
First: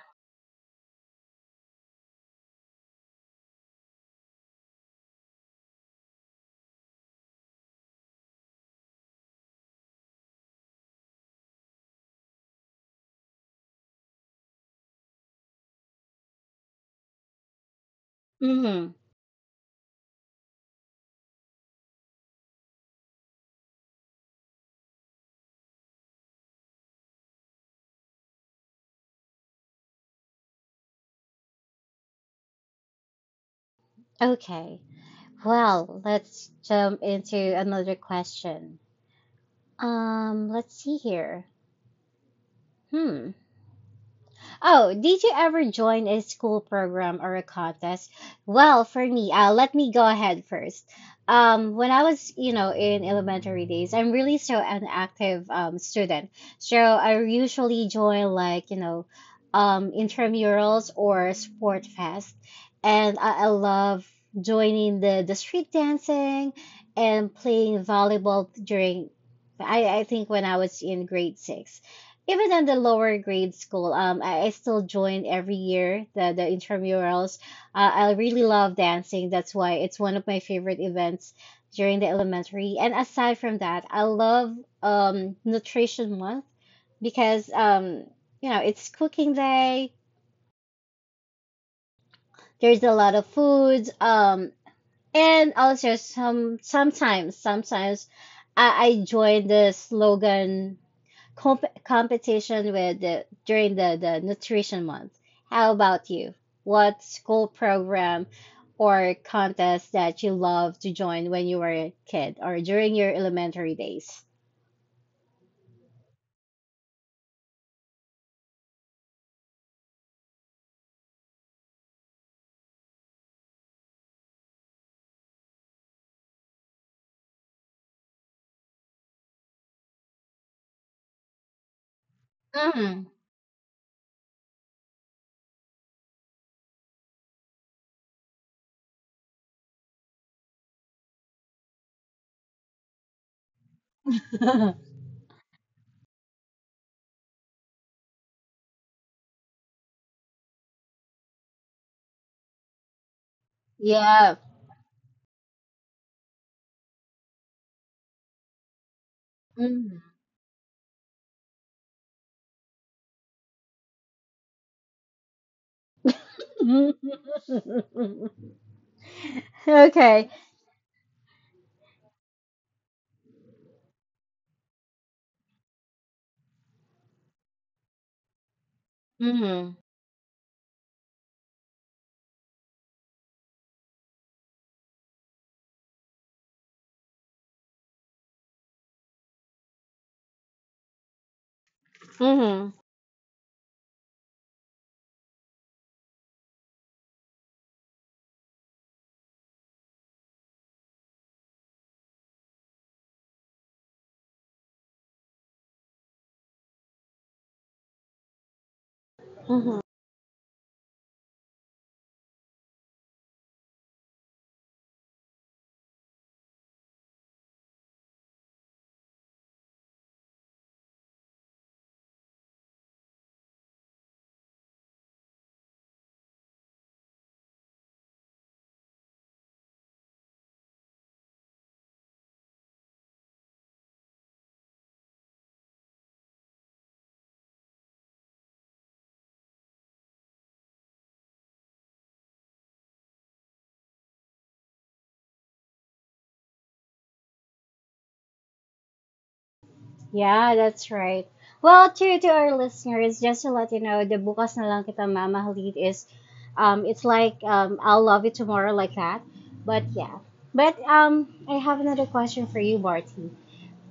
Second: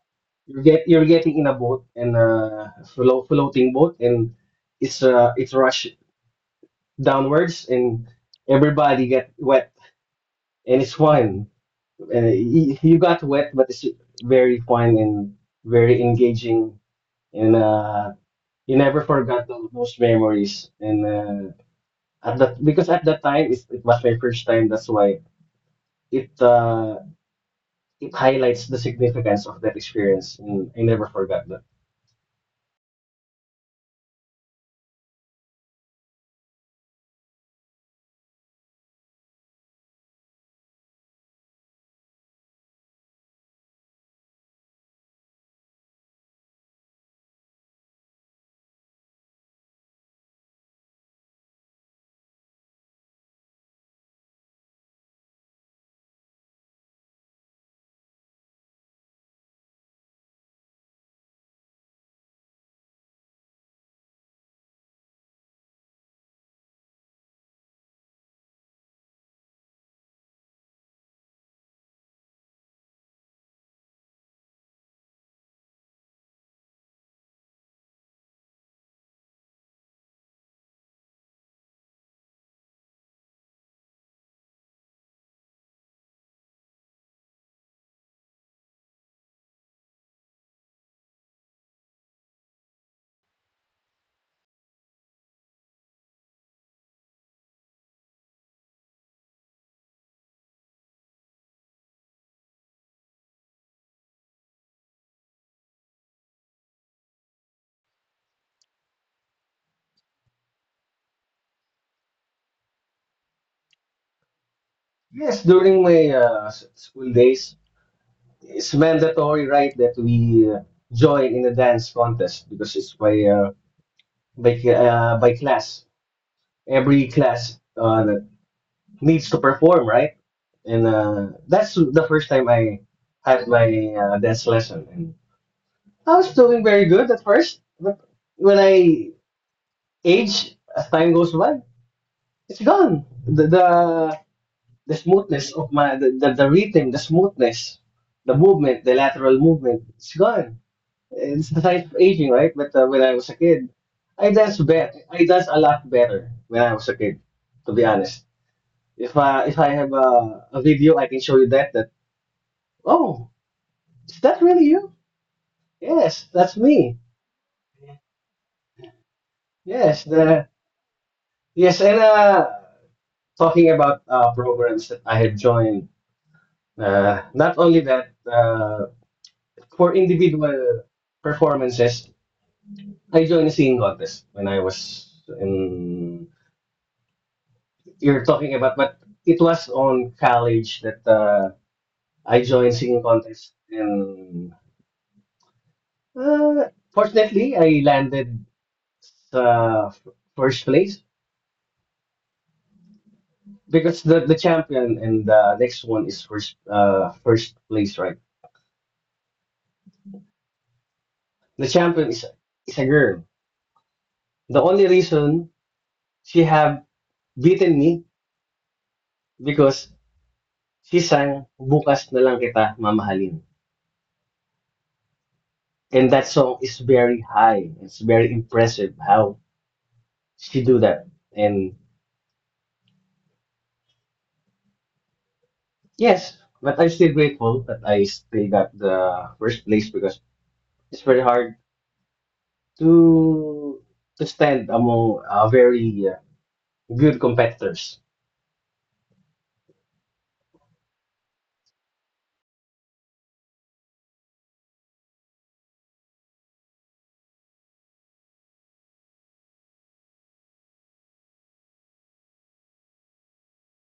Speaker 2: you're get you're getting in a boat, and float, floating boat, and it's rush downwards, and everybody get wet, and it's fun. And you got wet, but it's very fun and very engaging, and you
Speaker 1: mm-hmm.
Speaker 2: never forgot those memories. And at that because at that time, it was my first time, that's why it uh it highlights the significance of that experience, and I never forgot that.
Speaker 1: Okay. Well, let's jump into another question. Let's see here. Hmm. Oh, did you ever join a school program or a contest? Well, for me, let me go ahead first. When I was, you know, in elementary days, I'm really so an active student. So I usually join, like, you know, intramurals or sport fest. And I love joining the street dancing and playing volleyball during, I think when I was in grade six, even in the lower grade school, I still join every year the intramurals. I really love dancing. That's why it's one of my favorite events during the elementary. And aside from that, I love nutrition month because you know it's cooking day. There's a lot of foods. And also sometimes I join the slogan competition with during the nutrition month. How about you? What school program or contest that you love to join when you were a kid or during your elementary days?
Speaker 2: Yes, during my school days, it's mandatory, right, that we join in a dance contest, because it's by class. Every class that needs to perform, right? And that's the first time
Speaker 1: Mm.
Speaker 2: I had my dance lesson, and I was doing very good at first. But when I age, as time goes by, it's gone. The smoothness of my, the rhythm, the smoothness, the movement, the lateral movement, it's gone. It's aside of aging, right? But when I was a kid,
Speaker 1: yeah.
Speaker 2: I danced a lot better when I was a kid, to be honest. If I have
Speaker 1: Mm.
Speaker 2: a video, I can show you that. That, oh, is that really you? Yes, that's me. Yes,
Speaker 1: okay.
Speaker 2: the yes, and talking about programs that I have joined. Not only that,
Speaker 1: Mm.
Speaker 2: for individual performances, I joined a singing contest when I was in you're talking about, but it was on college that I
Speaker 1: Mm-hmm.
Speaker 2: joined singing contest, and uh, fortunately, I landed uh, f- first place, because the champion and the next one is first place, right?
Speaker 1: Mm-hmm.
Speaker 2: The champion is a girl. The only reason she have beaten me because she sang "Bukas na lang kita mamahalin," and that song is very high. It's very impressive how she do that and yes, but I'm still grateful that I still got the first place because it's very hard to stand among very good competitors.
Speaker 1: Yeah, that's right. Well, to our listeners, just to let you know, the bukas na lang kita mamahalin is, it's like I'll love you tomorrow like that. But yeah, but I have another question for you, Marty.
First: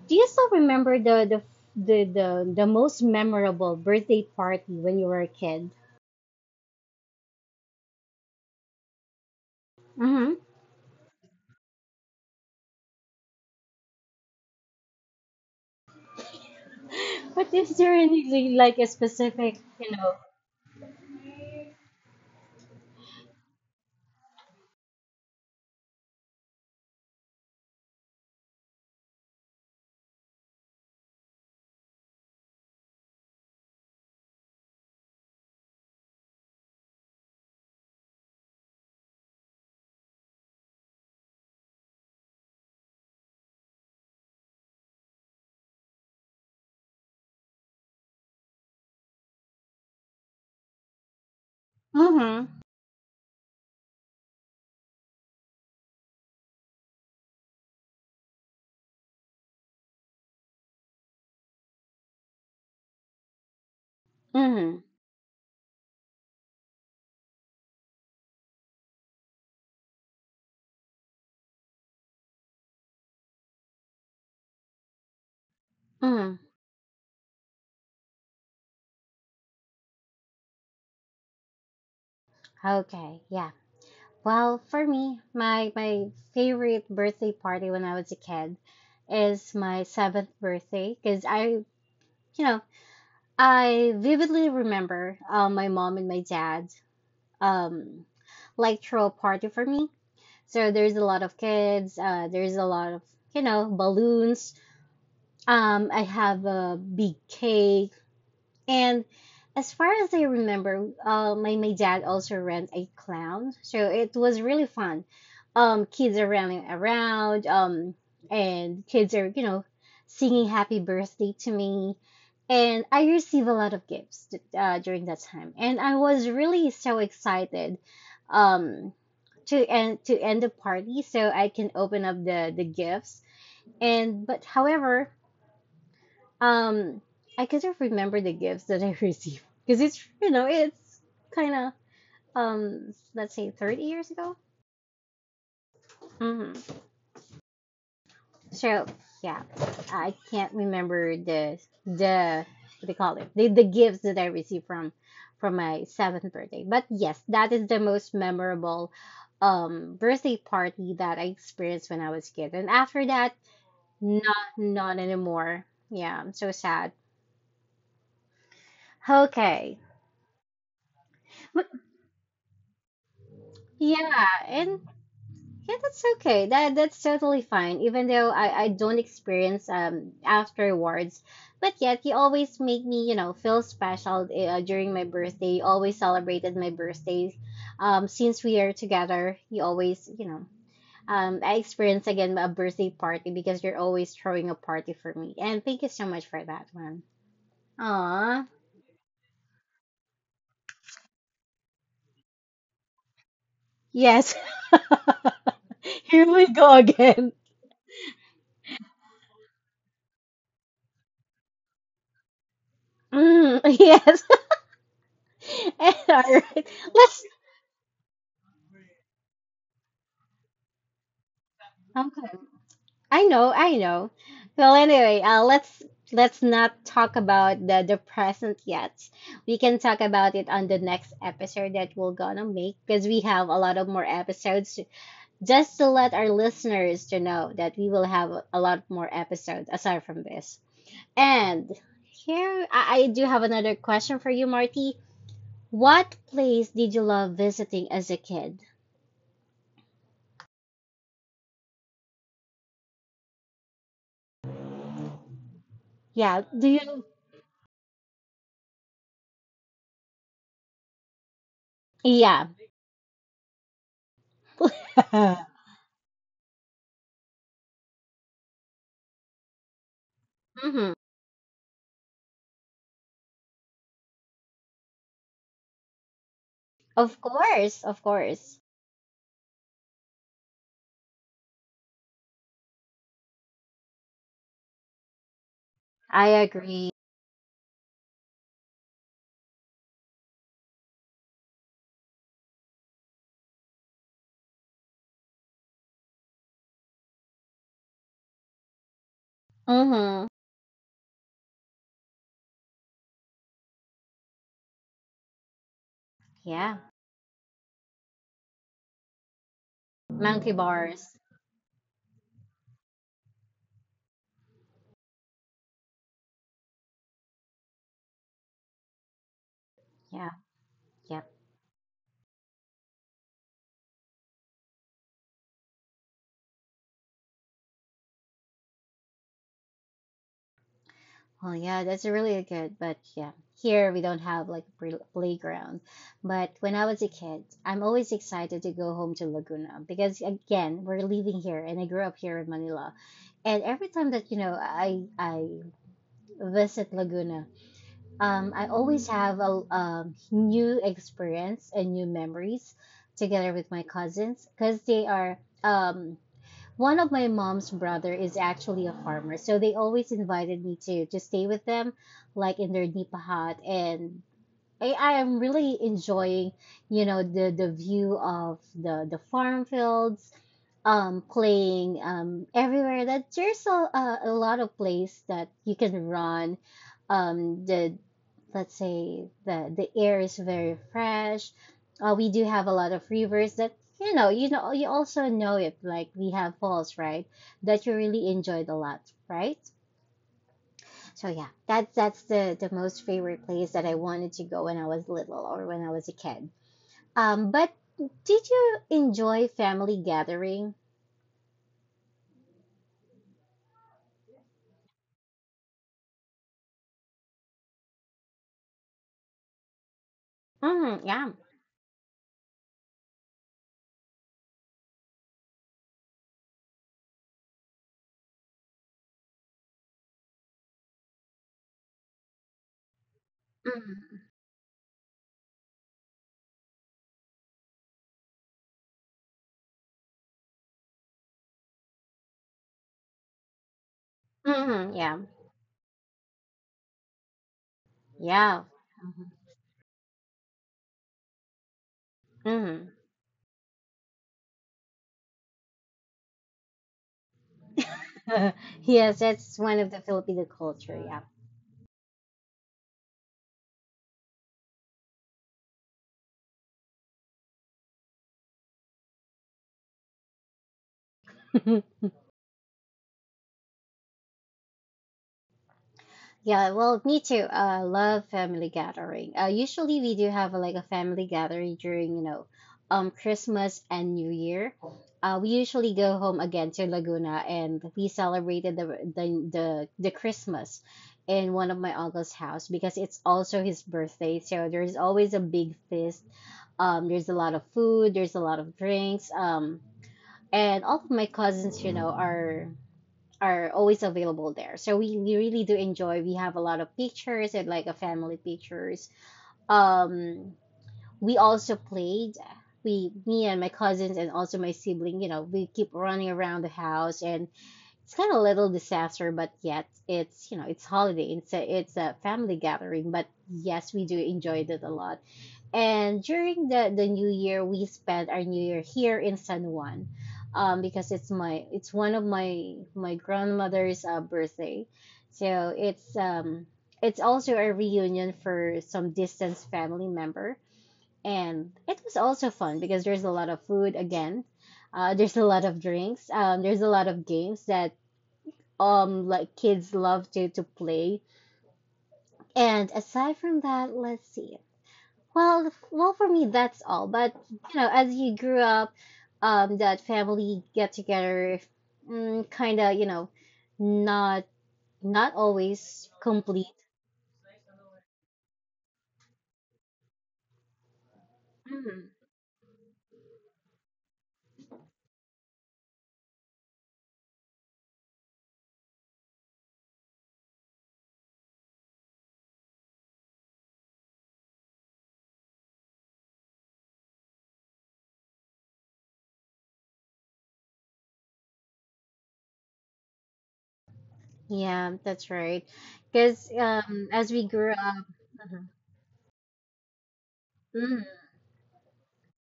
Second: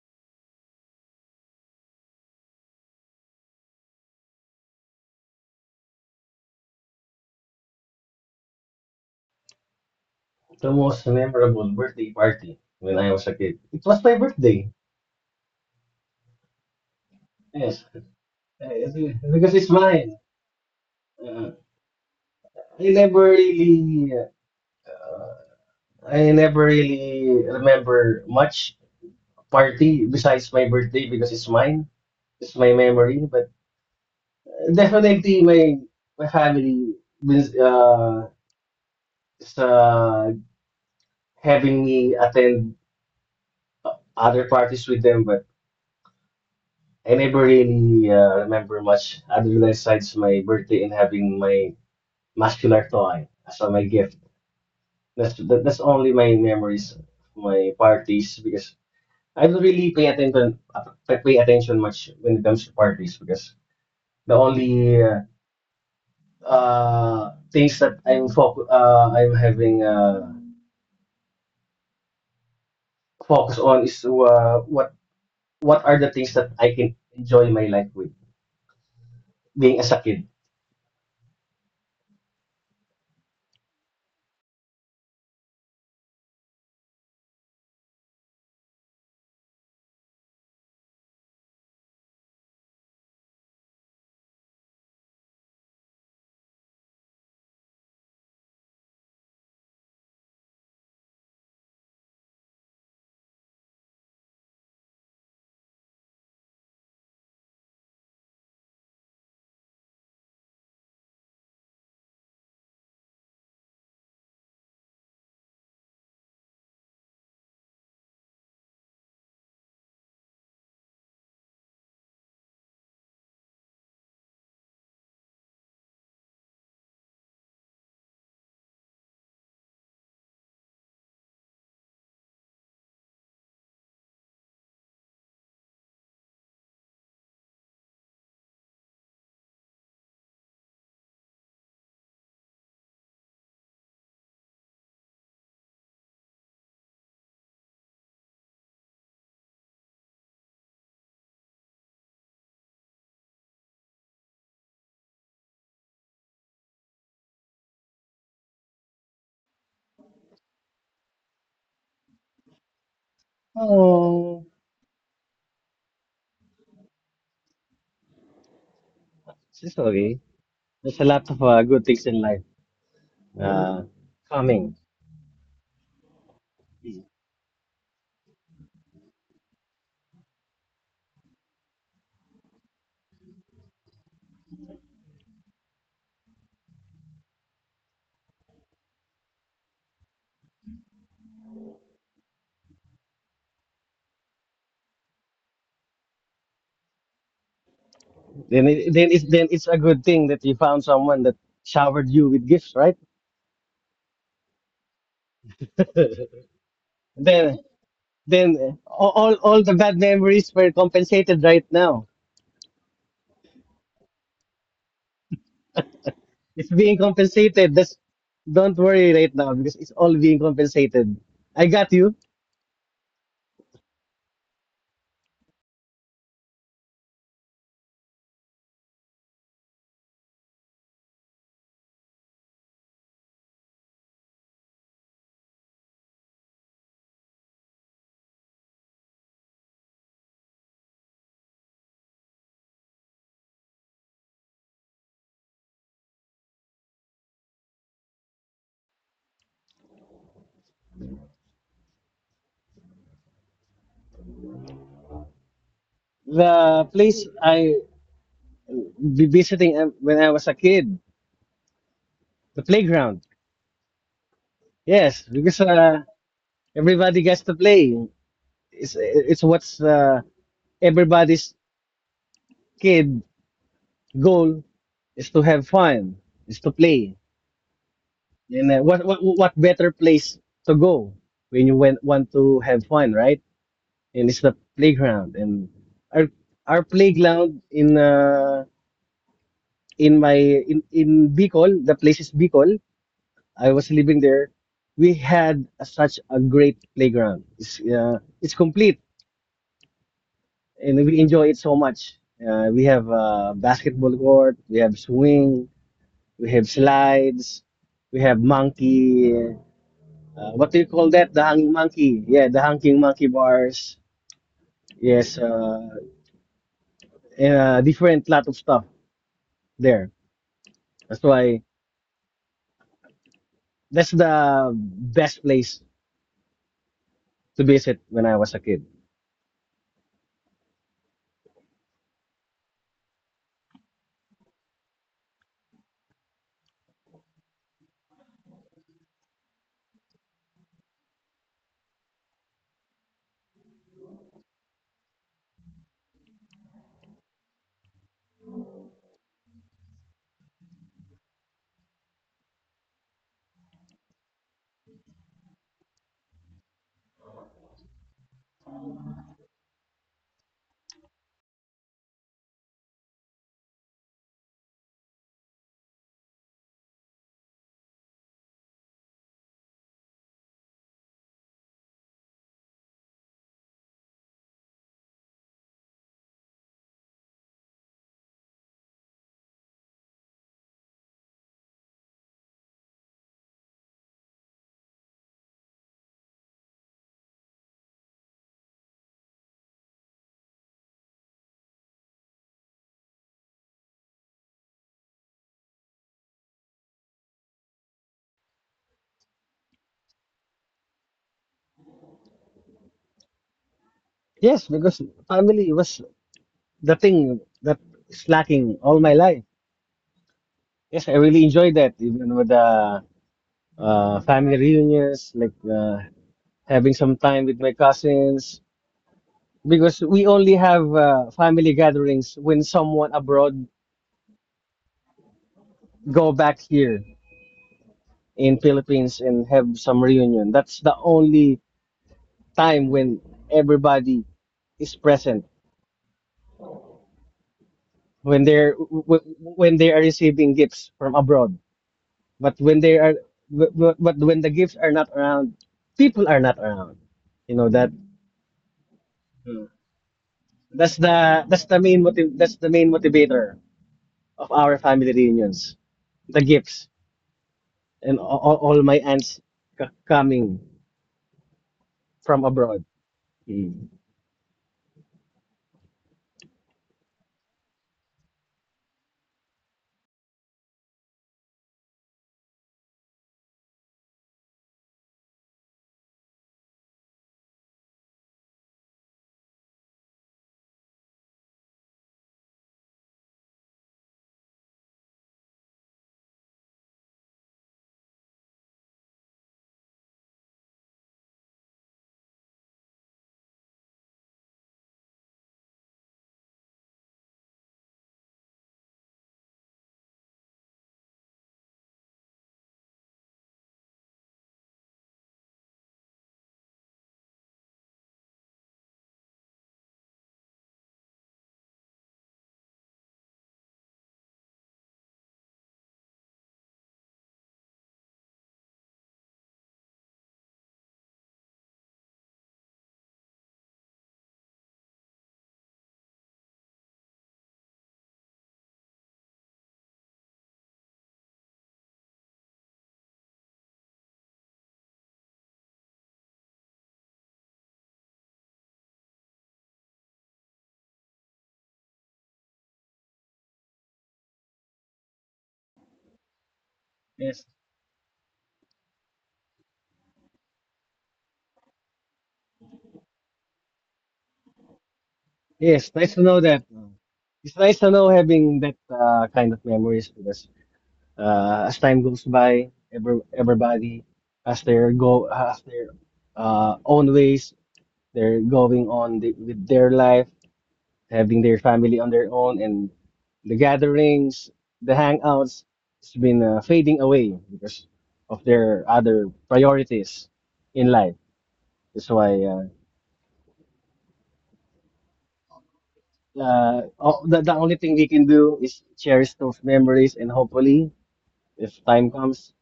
Speaker 1: Do you still remember the most memorable birthday party when you were a kid? Mm-hmm.
Speaker 2: The most memorable birthday party when I was a kid. It was my birthday.
Speaker 1: But is
Speaker 2: Yes.
Speaker 1: there any like a
Speaker 2: Because
Speaker 1: specific,
Speaker 2: it's
Speaker 1: you know?
Speaker 2: mine. Uh, I never really, I never really remember much party besides my birthday because it's mine. It's my memory, but definitely, my family means is, having me attend other parties with them, but I never really remember much other than besides my birthday and having my
Speaker 1: Mm-hmm.
Speaker 2: muscular toy as my gift. That's only my memories of my parties because I don't really pay attention much when it comes to parties because the
Speaker 1: Mm-hmm.
Speaker 2: only things that I'm focus I'm having. Focus on is what are
Speaker 1: Mm-hmm.
Speaker 2: the things that I can enjoy my life with being as a kid.
Speaker 1: Okay. Yeah. Well, for me, my favorite birthday party when I was a kid is my seventh birthday because you know, I vividly remember my mom and my dad um like throw a party for me. So there's a lot of kids. There's a lot of, you know, balloons. I have a big cake, and as far as I remember, my my dad also ran a clown, so it was really fun. Kids are running around, and kids are singing happy birthday to me, and I received a lot of gifts during that time, and I was really so excited, um, to end the party so I can open up the gifts. And but however, um, I couldn't remember the gifts that I received because it's you know it's kind of let's say 30 years ago. Hmm. So yeah, I can't remember the what they call it the gifts that I received from my seventh birthday. But yes, that is the most memorable birthday party that I experienced when I was a kid. And after that,
Speaker 2: Oh,
Speaker 1: not anymore. Yeah, I'm so sad. Okay.
Speaker 2: it's okay. There's a lot
Speaker 1: But
Speaker 2: of good things in life uh,
Speaker 1: yeah, and
Speaker 2: coming.
Speaker 1: yeah, that's okay. That's totally fine. Even though I don't experience afterwards, but yet you always make me feel special, during my birthday. You always celebrated my birthday. Since we are together, you always you know I experience again a birthday party because you're always throwing a party for me. And thank you so much for that one. Aw,
Speaker 2: Then it's a good thing that you found someone that showered you with gifts, right?
Speaker 1: yes. Here we go again.
Speaker 2: then then all the bad memories were compensated right now.
Speaker 1: Mm, yes. All right.
Speaker 2: It's being
Speaker 1: Let's.
Speaker 2: compensated. That's, don't worry right now because it's all being compensated. I got you.
Speaker 1: Okay. I know. Well, anyway, let's not talk about the present yet. We can talk about it on the next episode that we're gonna make because we have a lot of more episodes. To- just to let our listeners to know that we will have a lot more episodes aside from this. And here, I do have another question for you, Marty. What place did you love visiting as a kid? Yeah, do
Speaker 2: The
Speaker 1: you?
Speaker 2: place I be visiting when I was a kid.
Speaker 1: Yeah.
Speaker 2: The playground. Yes, because everybody gets to play. It's what's
Speaker 1: Hmm.
Speaker 2: everybody's kid goal is to have fun, is to play.
Speaker 1: Of course, of course.
Speaker 2: And what better place to go when you want to have fun, right? And it's the playground. And our
Speaker 1: I
Speaker 2: our
Speaker 1: agree.
Speaker 2: playground in my in Bicol, the place is Bicol. I was living there, we had a- such a great playground. It's complete,
Speaker 1: Mm-hmm.
Speaker 2: and we enjoy it so much. We have a basketball court, we have swing, we have
Speaker 1: Yeah.
Speaker 2: slides, we have monkey.
Speaker 1: Monkey
Speaker 2: What do you call
Speaker 1: bars.
Speaker 2: that? The hanging monkey. Yeah, the hanging monkey bars. Yes, and, different lot of stuff there.
Speaker 1: Yeah.
Speaker 2: That's
Speaker 1: Yep.
Speaker 2: why that's the best place to visit when I was a kid.
Speaker 1: Well, yeah, that's really good. But yeah, here we don't have like a playground. But when I was a kid, I'm always excited to go home to Laguna because again, we're living here and I grew up here in Manila. And every time that, you know, I visit Laguna, I always have a new experience and new memories together with my cousins because they are um, one of my mom's brother is actually a farmer, so they always invited me to stay with them, like in their nipa hut, and I am really enjoying, you know, the view of the farm fields, playing everywhere. That there's a lot of place that you can run. The Let's say the air is very fresh. We do have a lot of rivers that you also know it, like we have falls, right, that you really enjoyed a lot, right? So yeah, that's the most favorite place that I wanted to go when I was little or when I was a kid. But did you enjoy family gathering?
Speaker 2: Yes, because family was the thing that is lacking all my life.
Speaker 1: Mm,
Speaker 2: Yes, I
Speaker 1: yeah.
Speaker 2: really enjoy that, even with the family reunions, like having some time with my cousins, because we only have family gatherings when someone abroad
Speaker 1: Mm,
Speaker 2: go back here in Philippines and have some reunion. That's the only time when everybody
Speaker 1: mm,
Speaker 2: is
Speaker 1: yeah.
Speaker 2: present when
Speaker 1: Yeah.
Speaker 2: when they are receiving gifts from abroad. But when
Speaker 1: Mm-hmm.
Speaker 2: they are, but when the gifts are not around, people are not around. You know that
Speaker 1: Yes, that's one of the Filipino culture. Yeah.
Speaker 2: that's the main motiv that's the main motivator of our family reunions. The gifts and all my aunts c- coming from abroad. Mm.
Speaker 1: Yeah, well, me too. I love family gathering. Usually we do have like a family gathering during, you know, Christmas and New Year. We usually go home again to Laguna and we celebrated the Christmas in one of my uncle's house because it's also his birthday. So there's always a big feast. There's a lot of food, there's a lot of drinks. And all of my cousins, you know, are always available there. So we really do enjoy. We have a lot of pictures, and like a family pictures. Um, we also played. We, me and my cousins and also my sibling, you know, we keep running around the house, and it's kind of a little disaster, but yet you know, it's holiday. It's a family gathering, but yes, we do enjoy it a lot. And during the New Year, we spent our New Year here in San Juan, because it's one of my grandmother's birthday, so it's also a reunion for some distant family member, and it was also fun because there's a lot of food again, there's a lot of drinks, there's a lot of games that like kids love to play, and aside from that, let's see. Well, for me, that's all. But
Speaker 2: Yes,
Speaker 1: you know, as you grew up, that family get together, mm, kind of, you know, not not
Speaker 2: yes,
Speaker 1: always
Speaker 2: nice to know that.
Speaker 1: complete.
Speaker 2: It's nice to know having that kind of memories because as time goes by, everybody has their own ways. They're going on the, with their life, having their family on their own, and the gatherings, the hangouts, it's been fading away because of their other priorities in life. That's why
Speaker 1: Yeah, that's right. Because as we
Speaker 2: the
Speaker 1: grew
Speaker 2: only thing
Speaker 1: up,
Speaker 2: we can do
Speaker 1: mhm,
Speaker 2: is cherish those memories, and hopefully,
Speaker 1: mhm,
Speaker 2: if time comes,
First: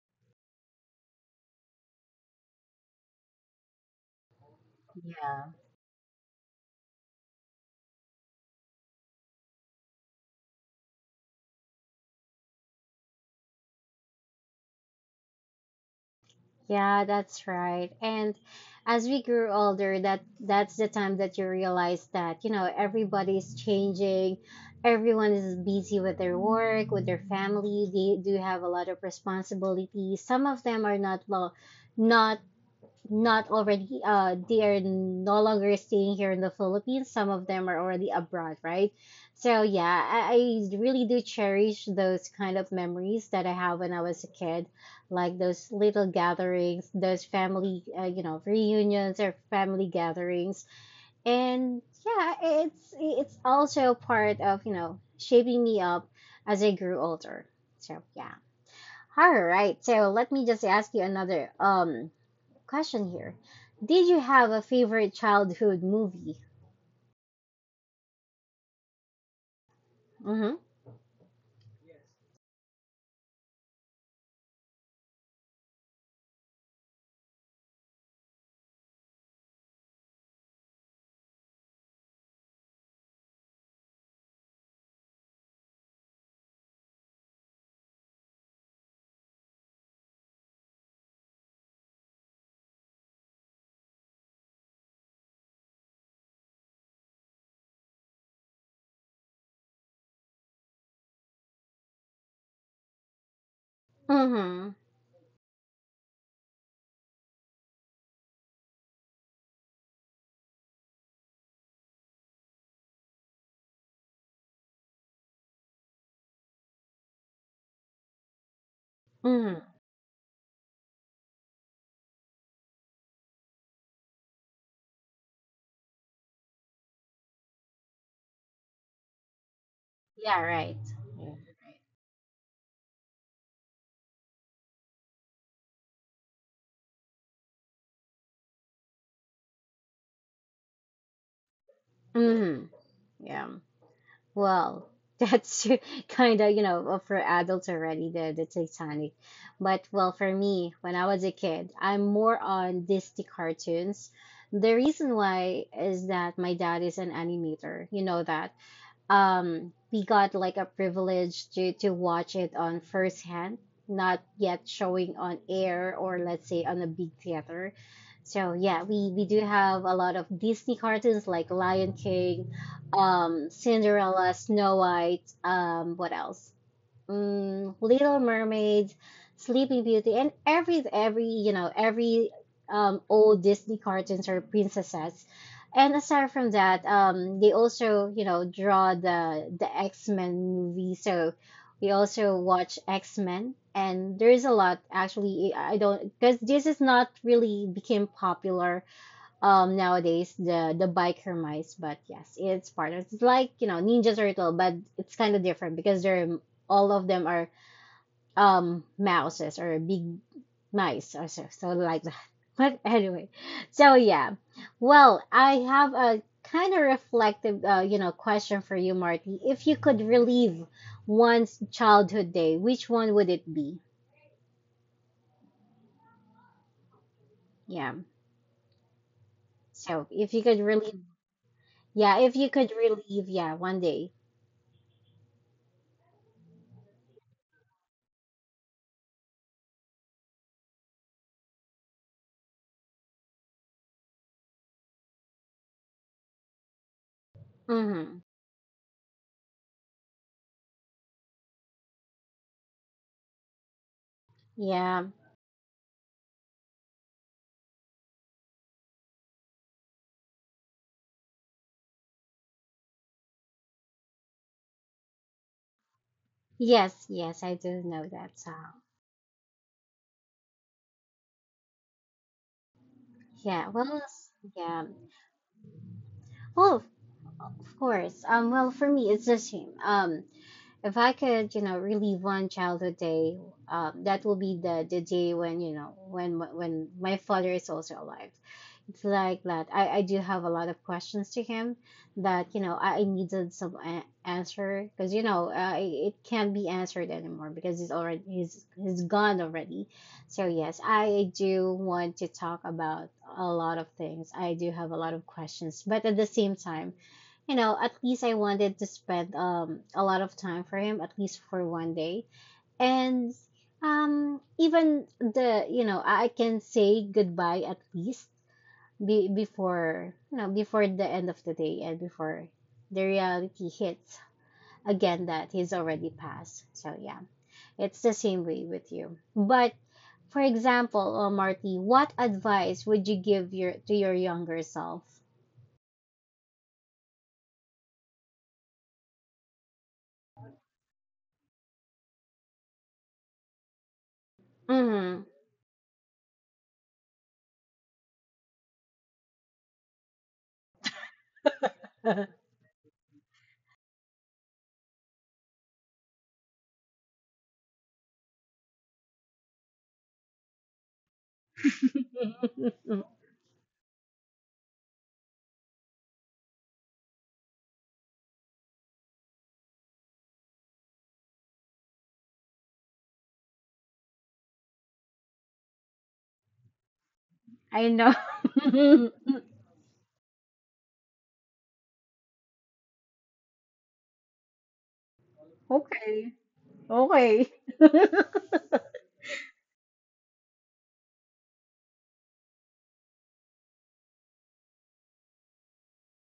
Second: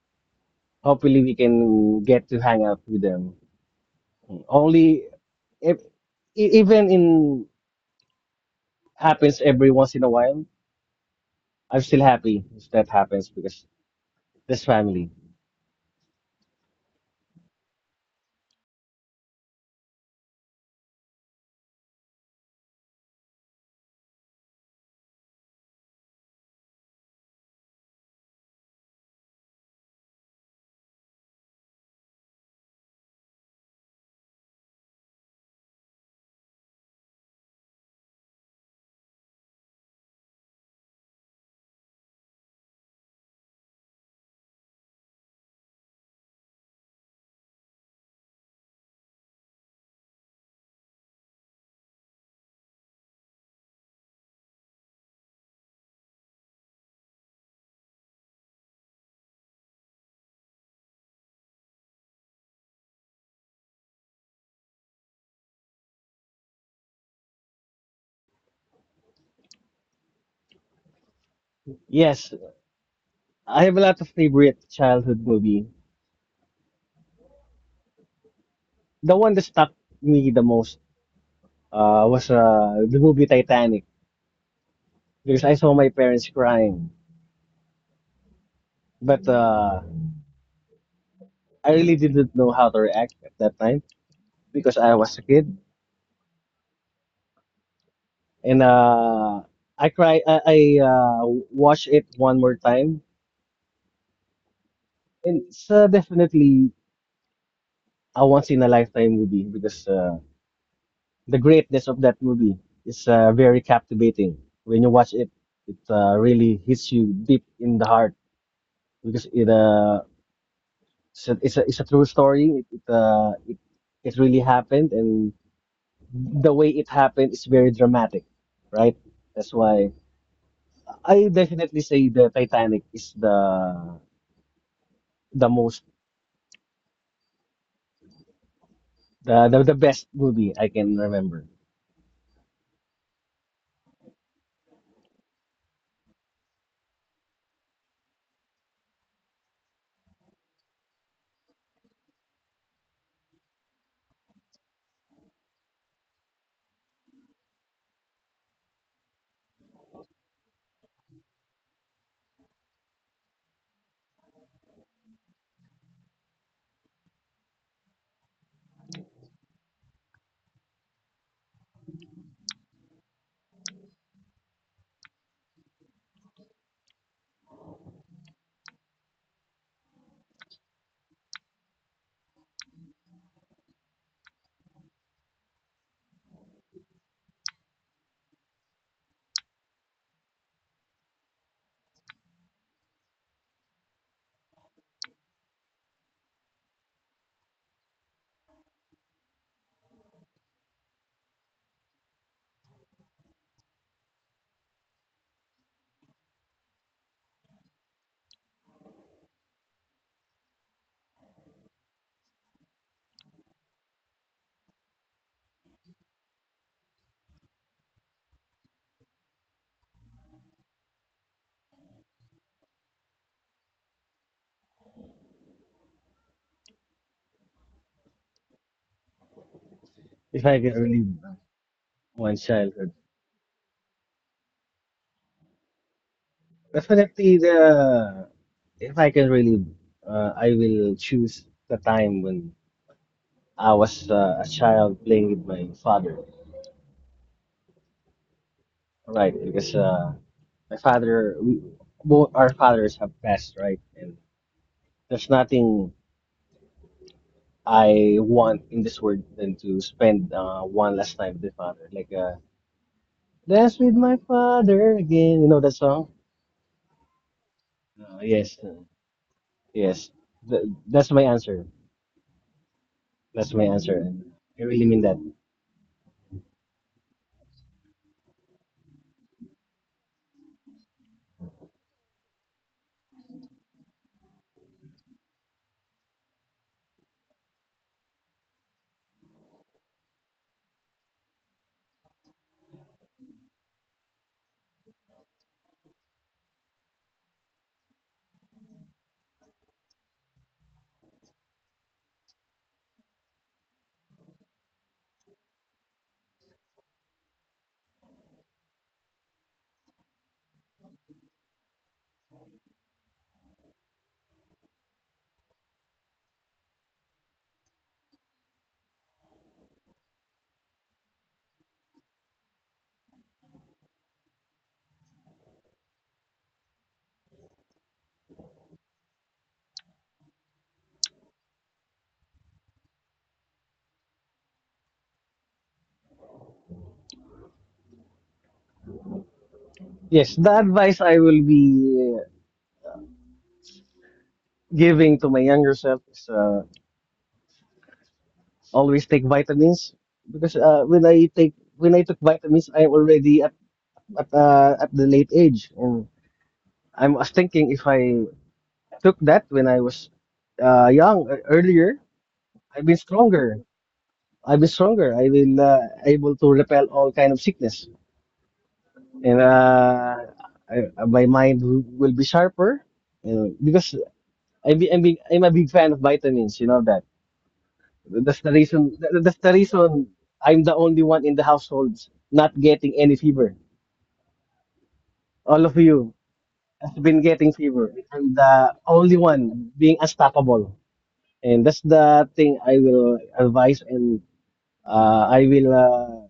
Speaker 2: hopefully we can get to hang out with them. Only
Speaker 1: yeah.
Speaker 2: if, even in happens every once in a while, I'm still happy if that happens because this family.
Speaker 1: Yeah, that's right. And as we grew older, that's the time that you realize that, you know, everybody's changing. Everyone is busy with their work, with their family. They do have a lot of responsibilities. Some of them are not well, not not already they are no longer staying here in the Philippines. Some of them are already abroad, right? So yeah, I really do cherish those kind of memories that I have when I was a kid, like those little gatherings, those family you know, reunions or family gatherings, and yeah, it's also part of you know shaping me up as I grew older. So yeah. All right, so let me just ask you another question here. Did you have a favorite childhood movie? Mm-hmm.
Speaker 2: Yes, I have a lot of favorite childhood movie. The one that stuck me the most was the movie Titanic because I saw my parents crying. But I really didn't know how to react at that time because I was a kid. And I cry. I watched it one more time.
Speaker 1: Mm-hmm.
Speaker 2: And it's definitely a once in a lifetime movie because the greatness of that movie is very captivating. When you watch it, it really hits you deep in the heart because it
Speaker 1: Mm-hmm.
Speaker 2: it's a true story. It really happened, and the way it happened is very dramatic, right? That's why
Speaker 1: Yeah, right.
Speaker 2: I
Speaker 1: Yeah.
Speaker 2: definitely say the Titanic is the most the best movie I can remember
Speaker 1: Mm-hmm. Yeah. Well, that's kind of, you know, for adults already, the Titanic. But, well, for me, when I was a kid, I'm more on Disney cartoons. The reason why is that my dad is an animator. You know that. Um, we got like a privilege to watch it on first hand, not yet showing on air, or let's say on a big theater. So yeah, we do have a lot of Disney cartoons, like Lion King, Cinderella, Snow White, what else, mm, Little Mermaids, Sleeping Beauty, and every, you know, every old Disney cartoons or princesses. And aside from that, they also you know draw the X Men movie. So we also watch X Men, and there is a lot actually. I don't, because this is not really became popular nowadays, the Biker Mice. But yes, it's part of, it's like, you know, Ninja Turtle, but it's kind of different because they're all of them are mouses or big mice or so, so like that. But anyway, so yeah, well, I have a kind of reflective, you know, question for you, Marty. If you could relive one's childhood day, which one would it be? Yeah. So if you
Speaker 2: if
Speaker 1: could
Speaker 2: I can
Speaker 1: relive,
Speaker 2: relive
Speaker 1: yeah, if
Speaker 2: one
Speaker 1: you could
Speaker 2: childhood.
Speaker 1: relive, yeah, one day.
Speaker 2: Definitely the if I can really I will choose the time when I was a child playing with my father.
Speaker 1: Mm-hmm.
Speaker 2: Right, because my father we, both our fathers have passed, right? And
Speaker 1: Yeah.
Speaker 2: there's nothing I want in this world than to spend one last time with the father. Like dance with my father again. You know that song?
Speaker 1: Yes, yes, I do know
Speaker 2: Uh,
Speaker 1: that
Speaker 2: yes, uh,
Speaker 1: song.
Speaker 2: yes. Th that's my answer. That's my
Speaker 1: Yeah, well,
Speaker 2: answer, and I
Speaker 1: yeah,
Speaker 2: really mean that.
Speaker 1: well, of course. Well, for me, it's the same. If I could, you know, relive one childhood day, that will be the day when, you know, when my father is also alive. It's like that. I do have a lot of questions to him that, you know, I needed some answer, because you know, it it can't be answered anymore, because he's gone already. So yes, I do want to talk about a lot of things. I do have a lot of questions, but at the same time, you know, at least I wanted to spend a lot of time for him, at least for one day. And even the you know, I can say goodbye at least, before you know, before the end of the day, and before the reality hits again that he's already passed. So yeah, it's the same way with you. But for example, Marty, what advice would you give your to your younger self?
Speaker 2: Yes, the advice I will be giving
Speaker 1: Mm-hmm.
Speaker 2: to my younger self is always take vitamins because when I took vitamins, I'm already at at the late age, and I was thinking if I took that when I was young earlier, I've been stronger. I've been stronger. I will able to repel all kind of sickness, and my mind will be sharper. You know, because I'm a big fan of vitamins. You know that.
Speaker 1: I
Speaker 2: That's the reason.
Speaker 1: know.
Speaker 2: That's the reason I'm the only one in the household not getting any fever. All of you
Speaker 1: Okay.
Speaker 2: have been
Speaker 1: Okay.
Speaker 2: getting fever. I'm the only one being unstoppable, and that's the thing I will advise and I will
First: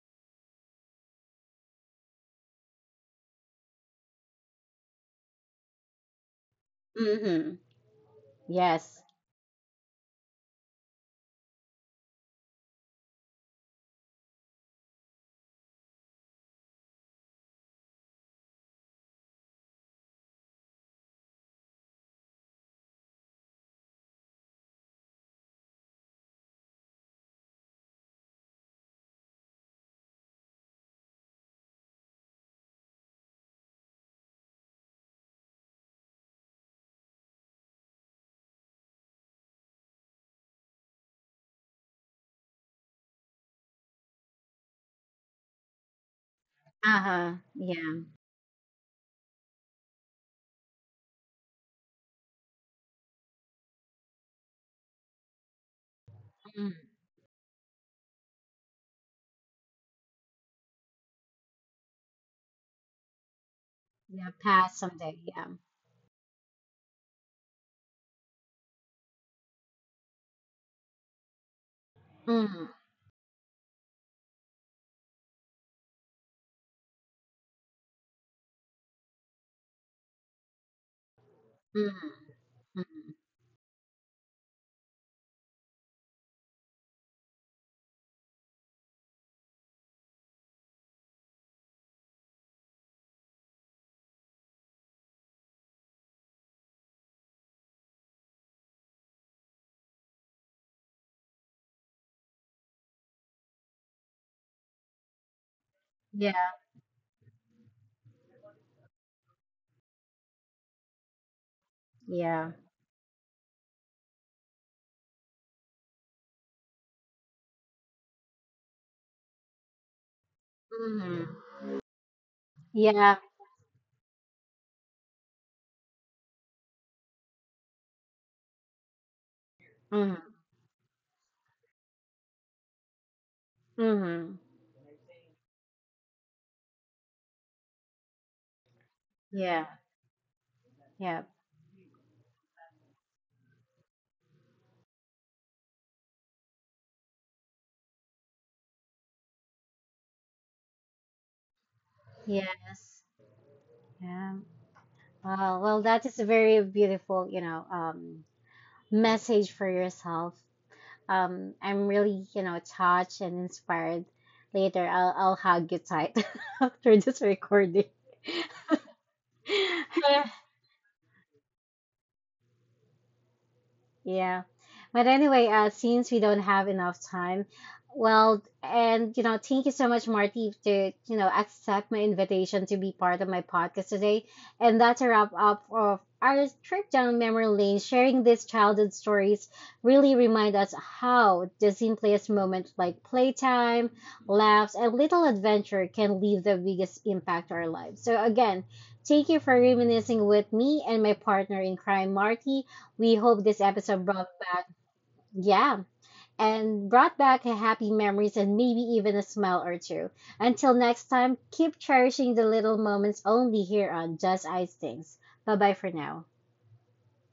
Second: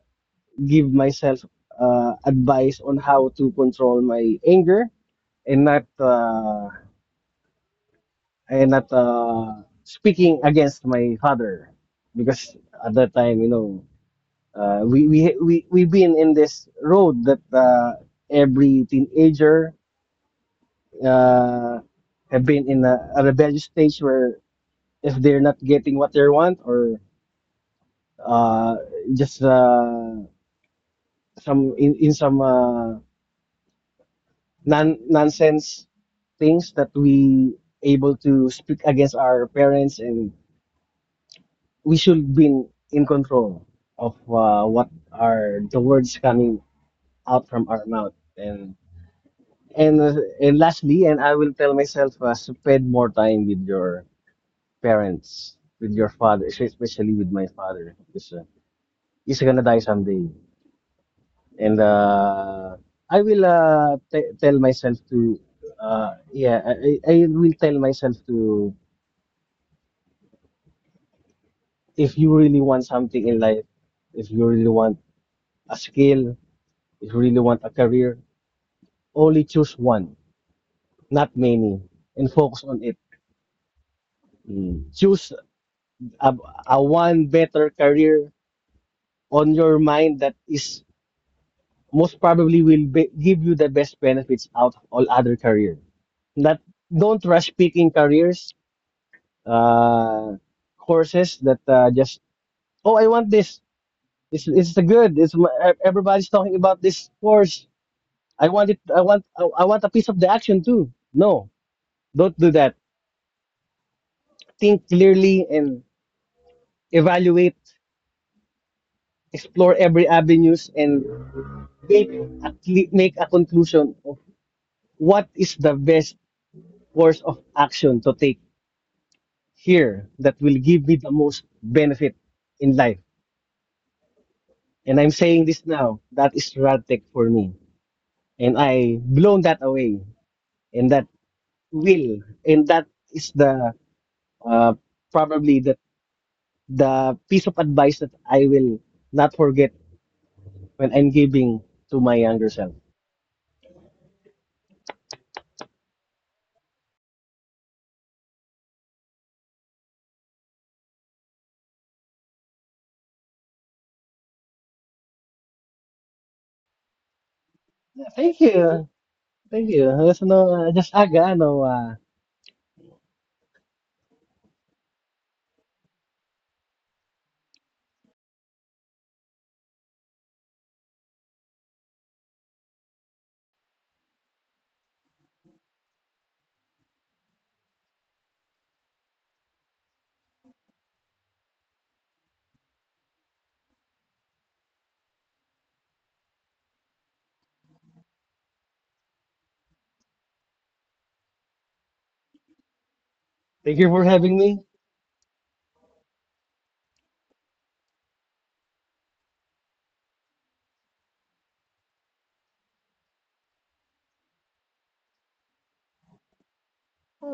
Speaker 2: give myself advice on how to control my anger and not
Speaker 1: Mm-hmm. Yes.
Speaker 2: speaking against my father because at that time, you know. We've been in this road that every teenager uh, have been in a rebellious stage where if they're not getting what they want or uh, just some in some nonsense things that we able to speak against our parents and we should be control of what are the words coming
Speaker 1: Uh-huh.
Speaker 2: out from our
Speaker 1: Yeah.
Speaker 2: mouth. And, And, uh, and lastly, and I will tell myself, spend more time with your parents, with your father,
Speaker 1: Mm.
Speaker 2: especially with my father, because he's gonna die someday. And I will
Speaker 1: Yeah,
Speaker 2: tell
Speaker 1: pass
Speaker 2: myself
Speaker 1: someday.
Speaker 2: to,
Speaker 1: Yeah.
Speaker 2: yeah, I will tell myself to, if you really
Speaker 1: Mm-hmm.
Speaker 2: want something in life, if you really want a skill, if you really want a career, only choose one, not many, and
Speaker 1: Mm-hmm.
Speaker 2: focus on it. Mm. Choose a, a one better career on your mind that is most probably will be, give you the best benefits out of all other career. Not don't rush picking careers, uh, courses that just oh I want this. It's good. Everybody's
Speaker 1: Yeah.
Speaker 2: talking about this course. I want it. I want a piece of the action too. No, don't do
Speaker 1: Yeah.
Speaker 2: that. Think clearly and evaluate, explore every avenues and
Speaker 1: Mm-hmm.
Speaker 2: make make
Speaker 1: Yeah.
Speaker 2: a conclusion of what is the best course of action to take here
Speaker 1: Mm-hmm.
Speaker 2: that will give me the most benefit in life.
Speaker 1: Mm-hmm.
Speaker 2: And I'm saying this now, that is Radtech for me. And I blown that
Speaker 1: Yeah.
Speaker 2: away. And that
Speaker 1: Yeah.
Speaker 2: will, and that is the uh, probably the piece of advice that I will not forget when I'm giving to my younger self.
Speaker 1: Yes. Yeah. Well, well, that is a very beautiful, you know, message for yourself. I'm really, you know, touched and inspired. Later, I'll hug you tight after this recording.
Speaker 2: Thank you. Thank you. So, no,
Speaker 1: Yeah. But anyway, since we don't have enough time, well, and you know, thank you so much, Marty, to you know accept my invitation to be part of my podcast today. And that's a wrap up of our trip down memory lane. Sharing these childhood stories really remind us how the simplest moments, like playtime, laughs, and little adventure, can leave the biggest impact on our lives. So again, thank you for reminiscing with me and my partner in crime, Marty. We hope this
Speaker 2: thank you for
Speaker 1: episode brought
Speaker 2: having me.
Speaker 1: back, yeah, and brought back happy memories and maybe even a smile or two. Until next time, keep cherishing the little moments only here on Just Ice Things. Bye bye for now.